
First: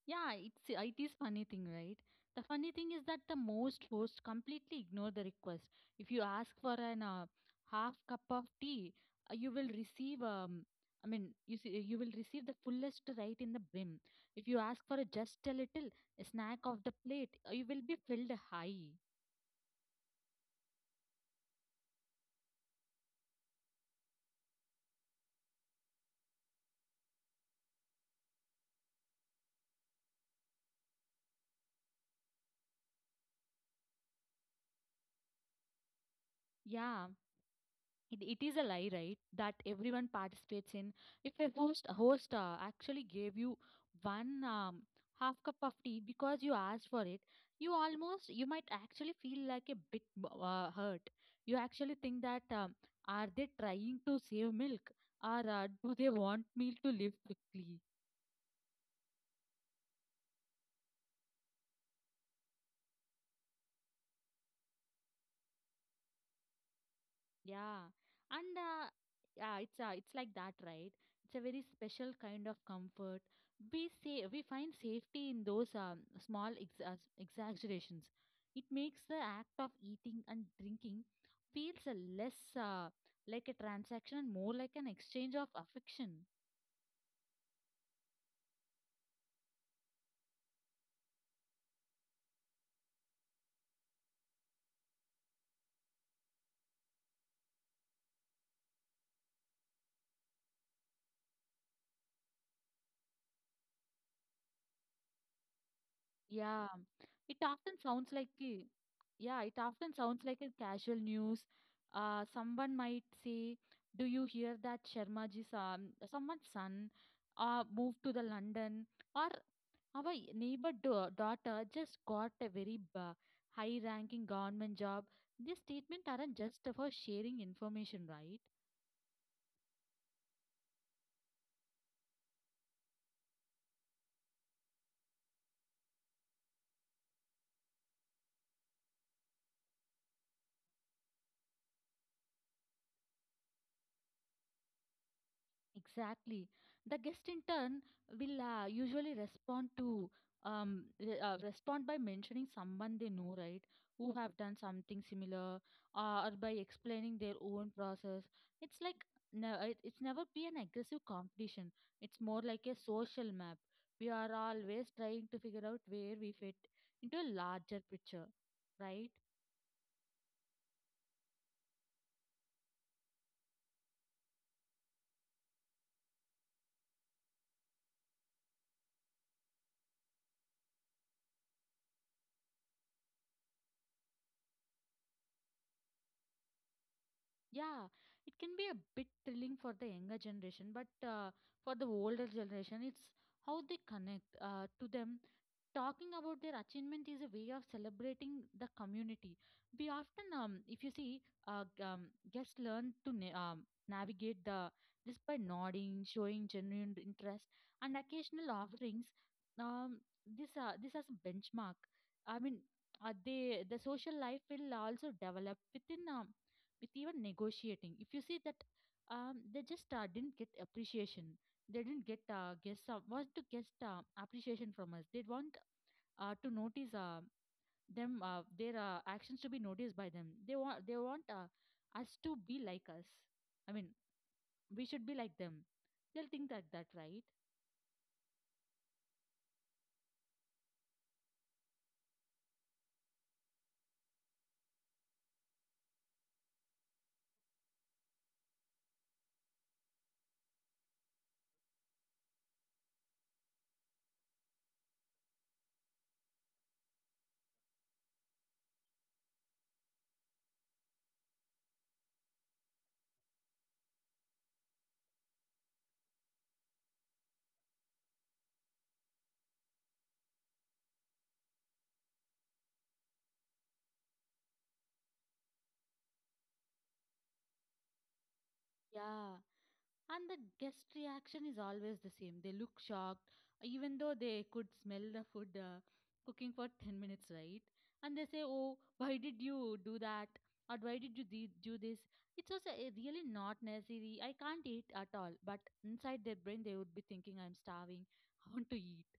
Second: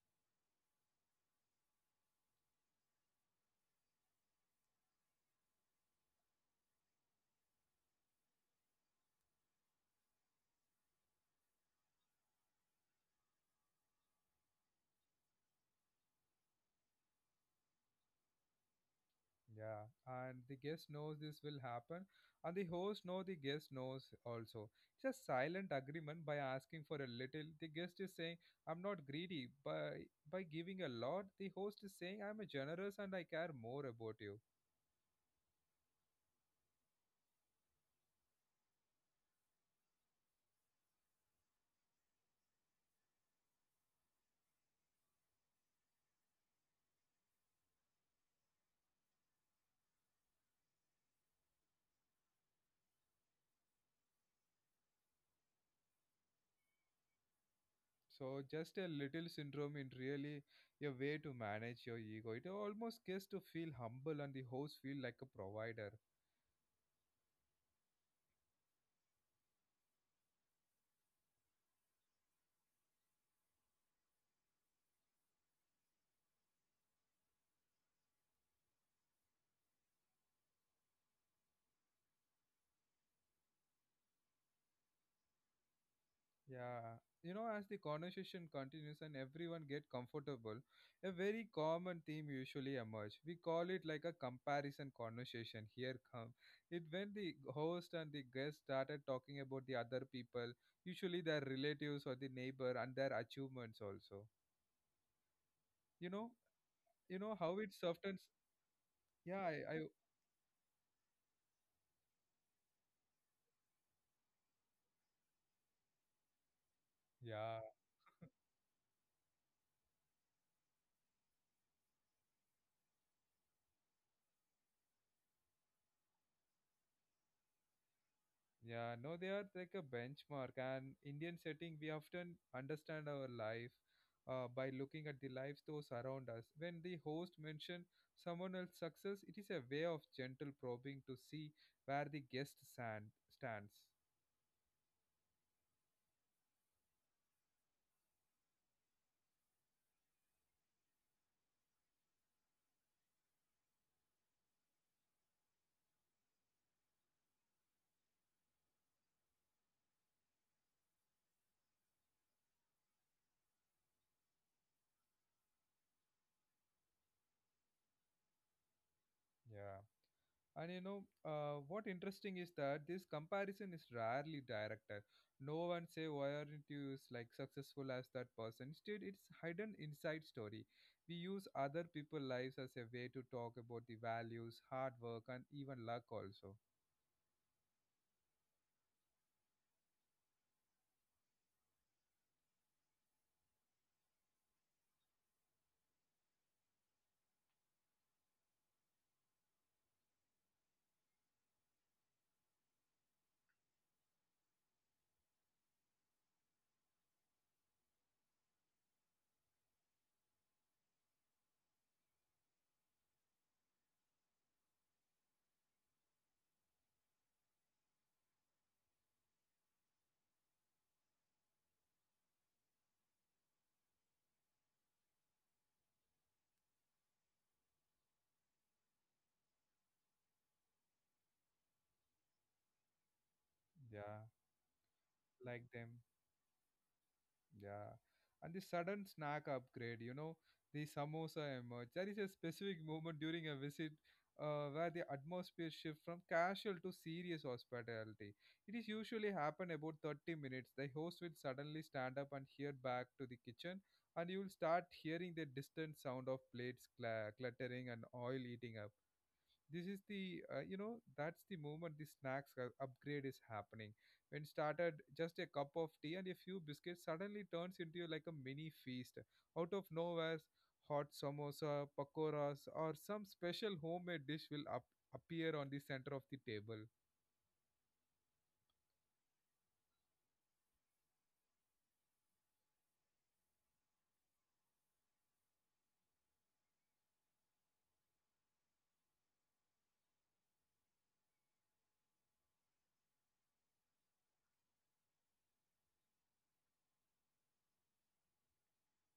Speaker 2: yeah, it's it is funny thing, right? The funny thing is that the most hosts completely ignore the request. If you ask for an half cup of tea, you will receive I mean, you see, you will receive the fullest right in the brim. If you ask for a just a little a snack of the plate, you will be filled high.
Speaker 1: Yeah, and the guest knows this will happen, and the host know the guest knows also. It's a silent agreement by asking for a little. The guest is saying, "I'm not greedy." By giving a lot, the host is saying, "I'm a generous and I care more about you."
Speaker 2: Yeah, it is a lie right that everyone participates in. If a host actually gave you one half cup of tea because you asked for it, you might actually feel like a bit hurt. You actually think that are they trying to save milk or do they want me to live quickly?
Speaker 1: So just a little syndrome in really a way to manage your ego. It almost gets to feel humble, and the host feel like a provider.
Speaker 2: Yeah, and yeah, it's like that, right? It's a very special kind of comfort. We say we find safety in those small exaggerations. It makes the act of eating and drinking feels a less like a transaction and more like an exchange of affection.
Speaker 1: Yeah, you know, as the conversation continues and everyone get comfortable, a very common theme usually emerge. We call it like a comparison conversation. Here come it when the host and the guest started talking about the other people, usually their relatives or the neighbor and their achievements also. You know,
Speaker 2: Yeah,
Speaker 1: you
Speaker 2: it
Speaker 1: know how
Speaker 2: often
Speaker 1: it
Speaker 2: sounds
Speaker 1: softens.
Speaker 2: like a, yeah,
Speaker 1: Yeah,
Speaker 2: it
Speaker 1: I
Speaker 2: often sounds like a casual news. Someone might say, "Do you hear that Sharmaji's someone's son
Speaker 1: Yeah.
Speaker 2: moved to the London?" Or our neighbor daughter just got a high-ranking government job. These statements aren't just for sharing information, right?
Speaker 1: Yeah, no, they are like a benchmark. And Indian setting, we often understand our life by looking at the lives those around us. When the host mentioned someone else's success, it is a way of gentle probing to see where stands.
Speaker 2: Exactly. The guest in turn will usually respond to respond by mentioning someone they know, right, who have done something similar, or by explaining their own process. It's like no, it's never be an aggressive competition. It's more like a social map. We are always trying to figure out where we fit into a larger picture, right?
Speaker 1: Yeah. And you know, what interesting is that this comparison is rarely directed. No one say why aren't you like successful as that person. Instead, it's hidden inside story. We use other people's lives as a way to talk about the values, hard work, and even luck also.
Speaker 2: Yeah, it can be a bit thrilling for the younger generation, but for the older generation, it's how they connect to them. Talking about their achievement is a way of celebrating the community. We often, if you see, guests learn to navigate the this by nodding, showing genuine interest, and occasional offerings. Um, this as a benchmark. I mean, the social life will also develop with even negotiating. If you see that, they just didn't get appreciation. They didn't get guest want to guest appreciation from us. They want to notice them, their actions to be noticed by them. They want us to be like us. I mean,
Speaker 1: Yeah,
Speaker 2: we should be like them.
Speaker 1: like them.
Speaker 2: They'll think like that, right?
Speaker 1: Yeah. And the sudden snack upgrade, you know, the samosa emerge. There is a specific moment during a visit where the atmosphere shifts from casual to serious hospitality. It is usually happen about 30 minutes. The host will suddenly stand up and head back to the kitchen and you will start hearing the distant sound of plates cluttering and oil eating up. This is the you know that's the moment the snacks upgrade is happening. When started just a cup of tea and a few biscuits suddenly turns into like a mini feast out of nowhere, hot samosa, pakoras or some special homemade dish will appear on the center of the table.
Speaker 2: Yeah. And the guest reaction is always the same. They look shocked, even though they could smell the food cooking for 10 minutes, right? And they say, "Oh, why did you do that? Or why did do this? It was really not necessary. I can't eat at all." But inside their brain, they would be thinking, "I'm starving. I want to eat."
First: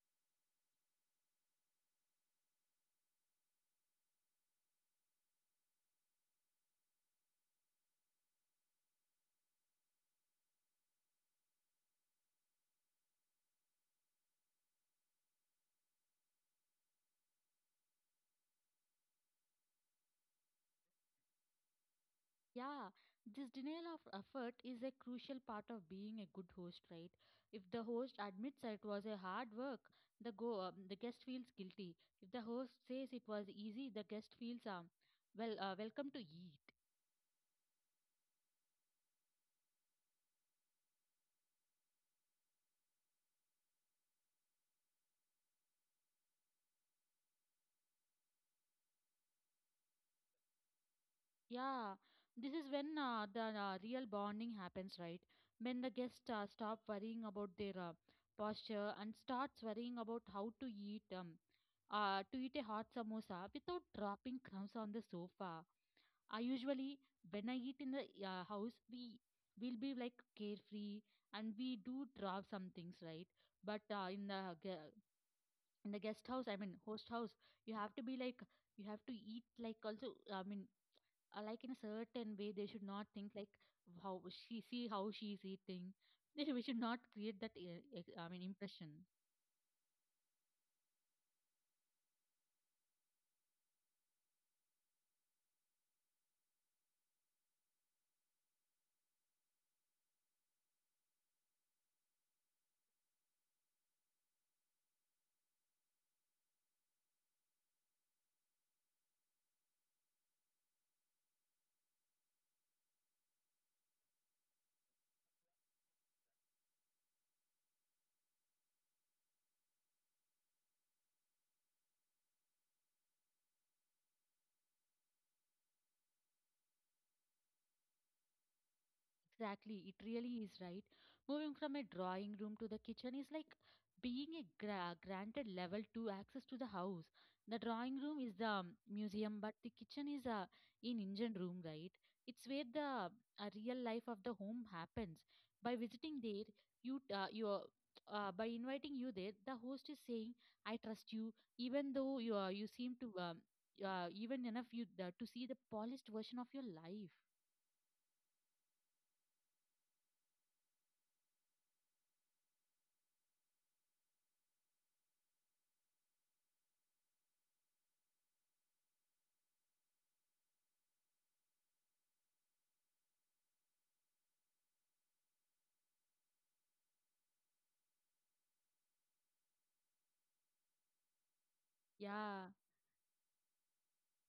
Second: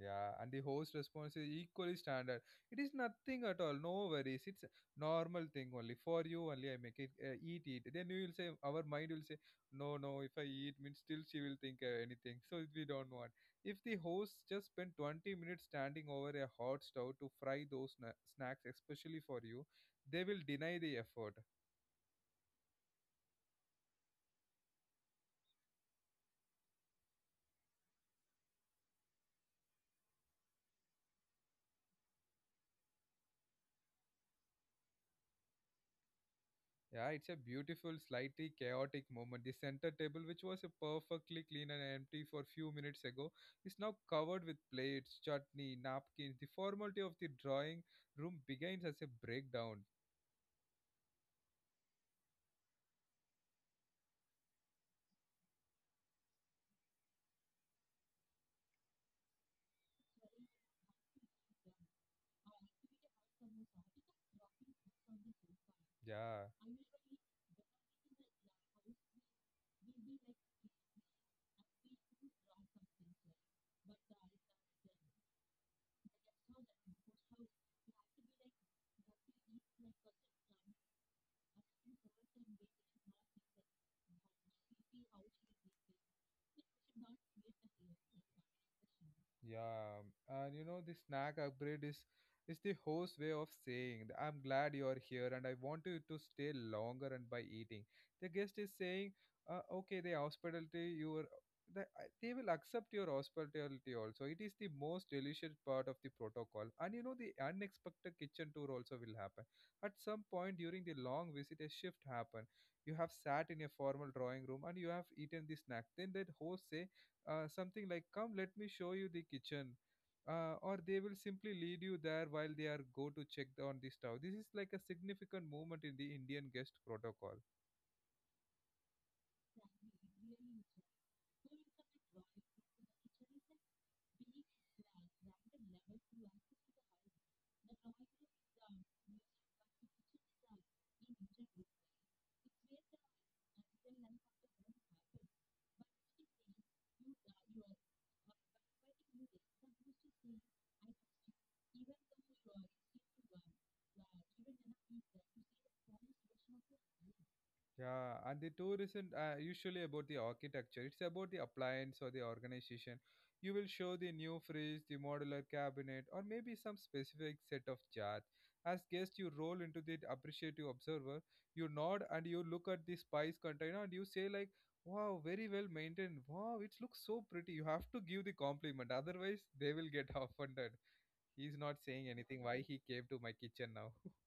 Speaker 1: Yeah, and the host response is equally standard. It is nothing at all. No worries. It's a normal thing only. For you only, I make it. Eat, eat. Then you will say, our mind will say, no, no. If I eat, means still she will think anything. So we don't want. If the host just spent 20 minutes standing over a hot stove to fry those snacks, especially for you, they will deny the effort.
Speaker 2: Yeah, this denial of effort is a crucial part of being a good host, right? If the host admits it was a hard work, the guest feels guilty. If the host says it was easy, the guest feels welcome to eat.
Speaker 1: Yeah, it's a beautiful, slightly chaotic moment. The center table, which was a perfectly clean and empty for few minutes ago, is now covered with plates, chutney, napkins. The formality of the drawing room begins as a breakdown.
Speaker 2: Yeah, this is when the real bonding happens, right? When the guests stop worrying about their posture and starts worrying about how to eat a hot samosa without dropping crumbs on the sofa. I
Speaker 1: Yeah.
Speaker 2: usually, when I eat in the house, we will be like carefree and we do drop some things, right? But in the in the guest house, I mean host house, you have to be like, you have to eat like also. Like in a certain way, they should not think like how she see how she is eating. <laughs> We should not create that I mean impression.
Speaker 1: Yeah, and you know the snack upgrade is the host way of saying that I'm glad you are here and I want you to stay longer and by eating. The guest is saying, okay, the hospitality your the, uh, they will accept your hospitality also. It is the most delicious part of the protocol, and you know the unexpected kitchen tour also will happen. At some point during the long visit, a shift happen. You have sat in a formal drawing room and you have eaten the snack. Then that host say something like, come, let me show you the kitchen. Or they will simply lead you there while they are go to check on the stove. This is like a significant moment in the Indian guest protocol.
Speaker 2: Exactly, it really is, right. Moving from a drawing room to the kitchen is like being a granted level 2 access to the house. The drawing room is the museum, but the kitchen is a in engine room, right? It's where the real life of the home happens. By visiting there, you t- you are- by inviting you there, the host is saying, "I trust you," even though you seem to even enough you to see the polished version of your life.
Speaker 1: Yeah, and the tour isn't usually about the architecture. It's about the appliance or the organization. You will show the new fridge, the modular cabinet, or maybe some specific set of jars. As guest, you roll into the appreciative observer. You nod and you look at the spice container and you say like, "Wow, very well maintained. Wow, it looks so pretty." You have to give the compliment, otherwise they will get <laughs> offended. He's not saying anything.
Speaker 2: Yeah.
Speaker 1: Why he came to my kitchen now? <laughs>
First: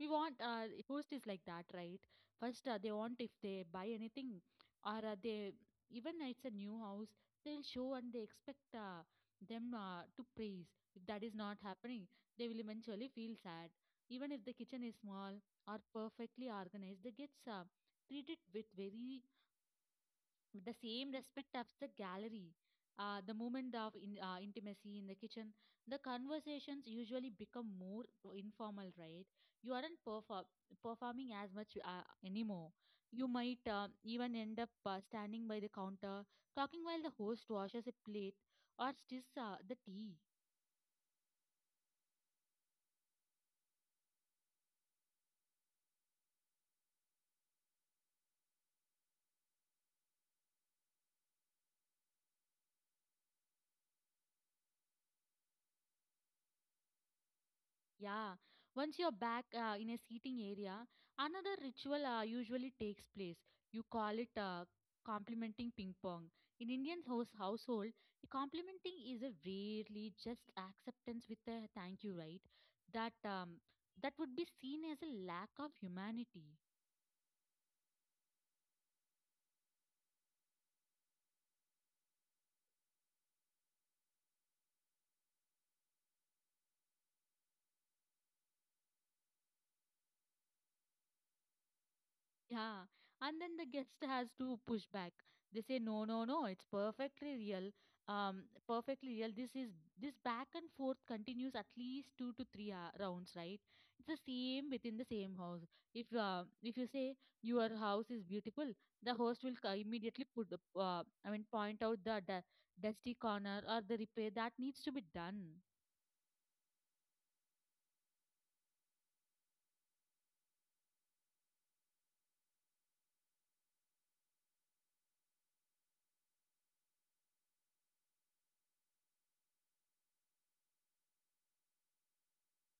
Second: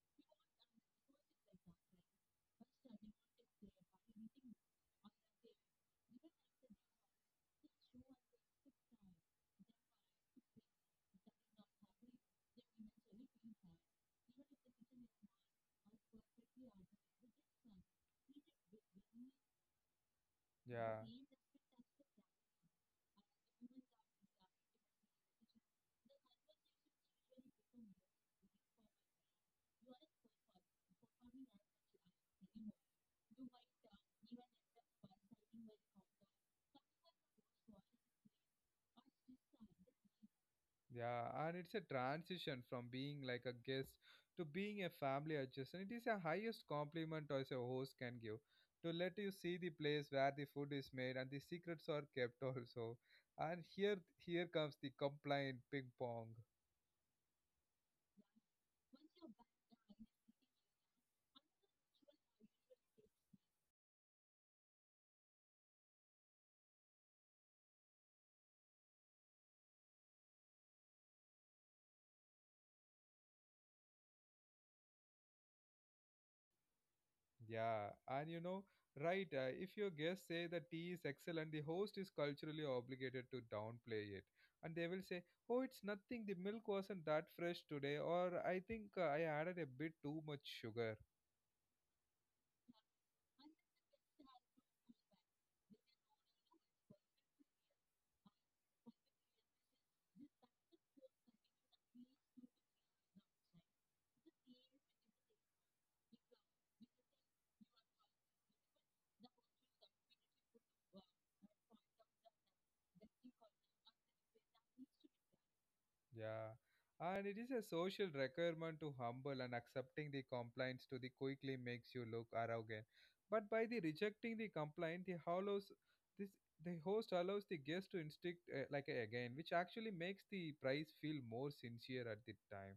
Speaker 2: We want, host is like that, right? First, they want if they buy anything, or they, even it's a new house, they'll show and they expect them to praise. If that is not happening, they will eventually feel sad. Even if the kitchen is small or perfectly organized, they gets treated with very, with the
Speaker 1: Yeah.
Speaker 2: same respect as the gallery. The moment of intimacy in the kitchen, the conversations usually become more informal, right? You aren't performing as much anymore. You might even end up standing by the counter, talking while the host washes a plate or stirs the tea.
Speaker 1: Yeah, and it's a transition from being like a guest to being a family adjacent. It is the highest compliment as a host can give to let you see the place where the food is made and the secrets are kept <laughs> also. And here, here comes the complaint ping pong.
Speaker 2: Yeah, once you're back in a seating area, another ritual usually takes place. You call it complimenting ping pong. In Indian house household, complimenting is a rarely just acceptance with a thank you, right? That um, that would be seen as a lack of humanity.
Speaker 1: Yeah, and you know, right? If your guests say the tea is excellent, the host is culturally obligated to downplay it, and they will say, "Oh, it's nothing. The milk wasn't that fresh today," or "I think I added a bit too much sugar."
Speaker 2: Yeah, and then the guest has to push back. They say, "No, no, no, it's perfectly real. Um, Perfectly real." This is, this back and forth continues at least two to three rounds, right? It's the same within the same house. If you say your house is beautiful, the host will immediately put the, I mean, point out the dusty corner or the repair that needs to be done.
Speaker 1: Yeah, and it is a social requirement to humble and accepting the complaints to the quickly makes you look arrogant. But by the rejecting the complaint, the hollows this the host allows the guest to instinct again, which actually makes the prize feel more sincere at the time.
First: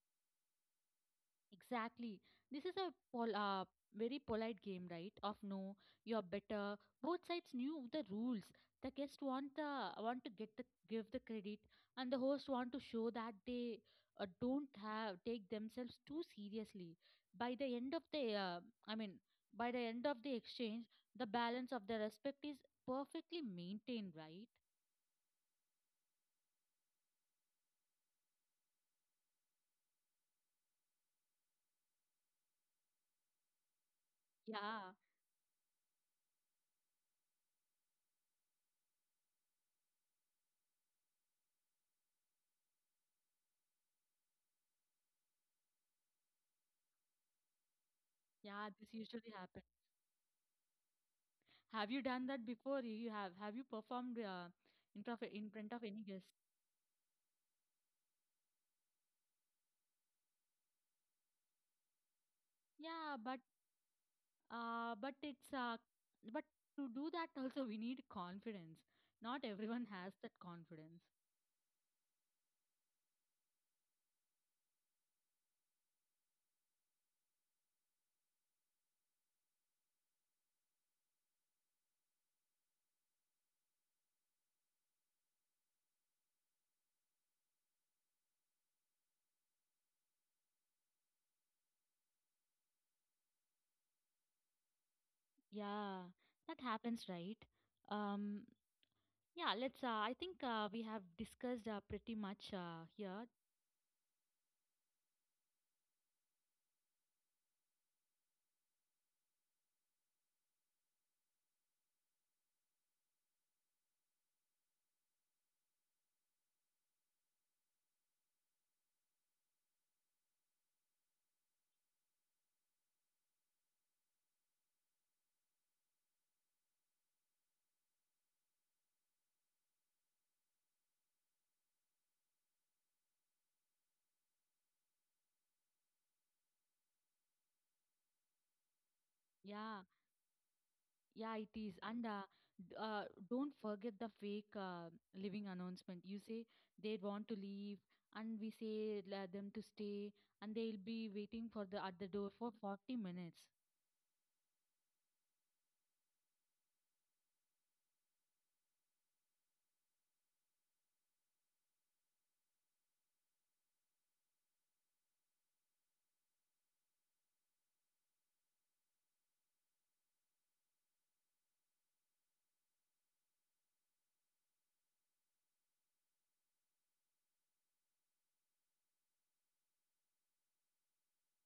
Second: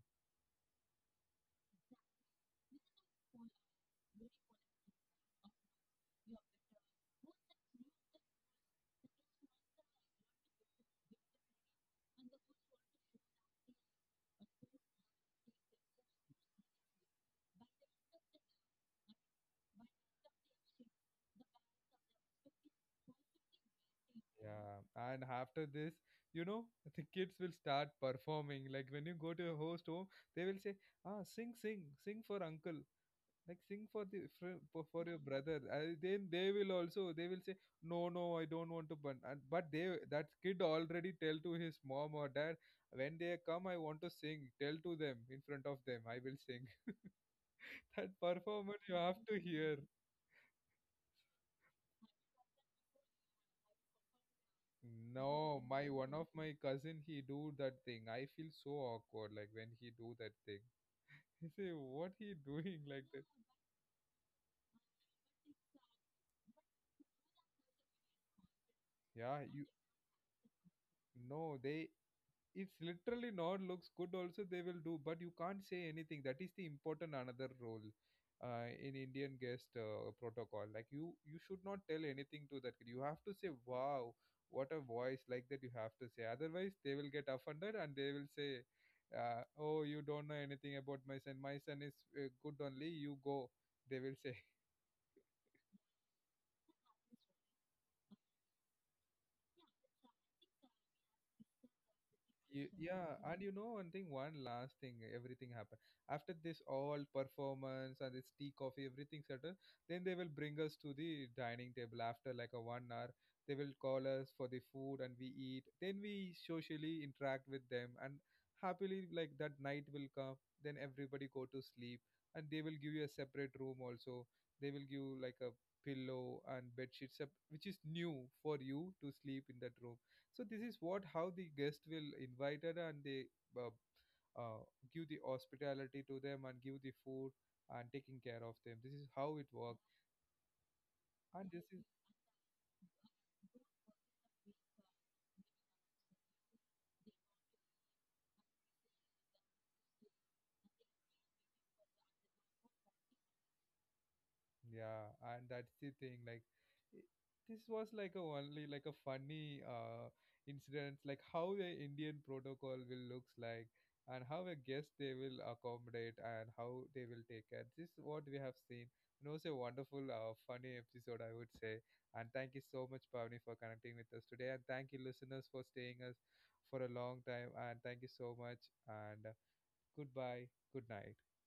Speaker 2: Exactly. This is a very polite game, right? Of, "No, you're better." Both sides knew the rules. The guests want the want to get the give the credit, and the host want to show that they don't have take themselves too seriously. By the end of the, uh, I mean, by the end of the exchange, the balance of the respect is perfectly maintained, right?
Speaker 1: Yeah, and after this, you know, the kids will start performing. Like when you go to a host home, they will say, "Ah, sing, sing, sing for uncle," like sing for the for, for
Speaker 2: Yeah,
Speaker 1: for your brother. I, then they will also they will say, "No, no, I don't want to burn." And, but they, that kid already tell to his mom or dad, when they come I want to sing, tell to them, in front of them I will sing. <laughs> That
Speaker 2: yeah.
Speaker 1: performance
Speaker 2: This
Speaker 1: you have
Speaker 2: usually
Speaker 1: to
Speaker 2: happens.
Speaker 1: hear.
Speaker 2: Have you done that before? You have you performed in front of in
Speaker 1: No,
Speaker 2: front of
Speaker 1: my
Speaker 2: any
Speaker 1: one of
Speaker 2: guest?
Speaker 1: my cousin, he do that thing. I feel so awkward like when he do that thing. <laughs> He say what he doing like
Speaker 2: Yeah,
Speaker 1: that.
Speaker 2: but it's but to do that also we need confidence.
Speaker 1: Yeah,
Speaker 2: Not
Speaker 1: you.
Speaker 2: everyone has that confidence.
Speaker 1: No, they, it's literally not looks good also, they will do, but you can't say anything. That is the important another role, in Indian guest protocol. Like you should not tell anything to that kid. You have to say, "Wow, what a voice," like that you have to say, otherwise they will get offended and they will say, "Oh, you don't know anything about my son. My son is good only, you go," they will say.
Speaker 2: Yeah, that happens, right? Um, yeah, let's I think we have discussed pretty much
Speaker 1: Yeah,
Speaker 2: here.
Speaker 1: and you know one thing, one last thing, everything happened. After this all performance and this tea, coffee, everything settled, then they will bring us to the dining table after like a 1 hour. They will call us for the food and we eat. Then we socially interact with them and happily like that night will come. Then everybody go to sleep and they will give you a separate room also. They will give you like a pillow and bed sheets, sep- which is new for you to sleep in that room. So this is what how the guest will invited and they uh, uh, give the hospitality to them and give the food and taking care of them. This is how it works,
Speaker 2: Yeah. Yeah,
Speaker 1: and
Speaker 2: it
Speaker 1: this is.
Speaker 2: is. D- uh, don't forget the fake living announcement. You say they want to leave, and we say let them to stay, and they'll be waiting for the at the door for 40 minutes.
Speaker 1: Yeah, and that's the thing. I- this was like a only like a funny incident, like how a Indian protocol will looks like, and how a guest they will accommodate, and how they will take care. This is what we have seen, and also a wonderful, funny episode, I would say. And thank you so much, Pavni, for connecting with us today, and thank you, listeners, for staying us for a long time. And thank you so much, and goodbye, good night.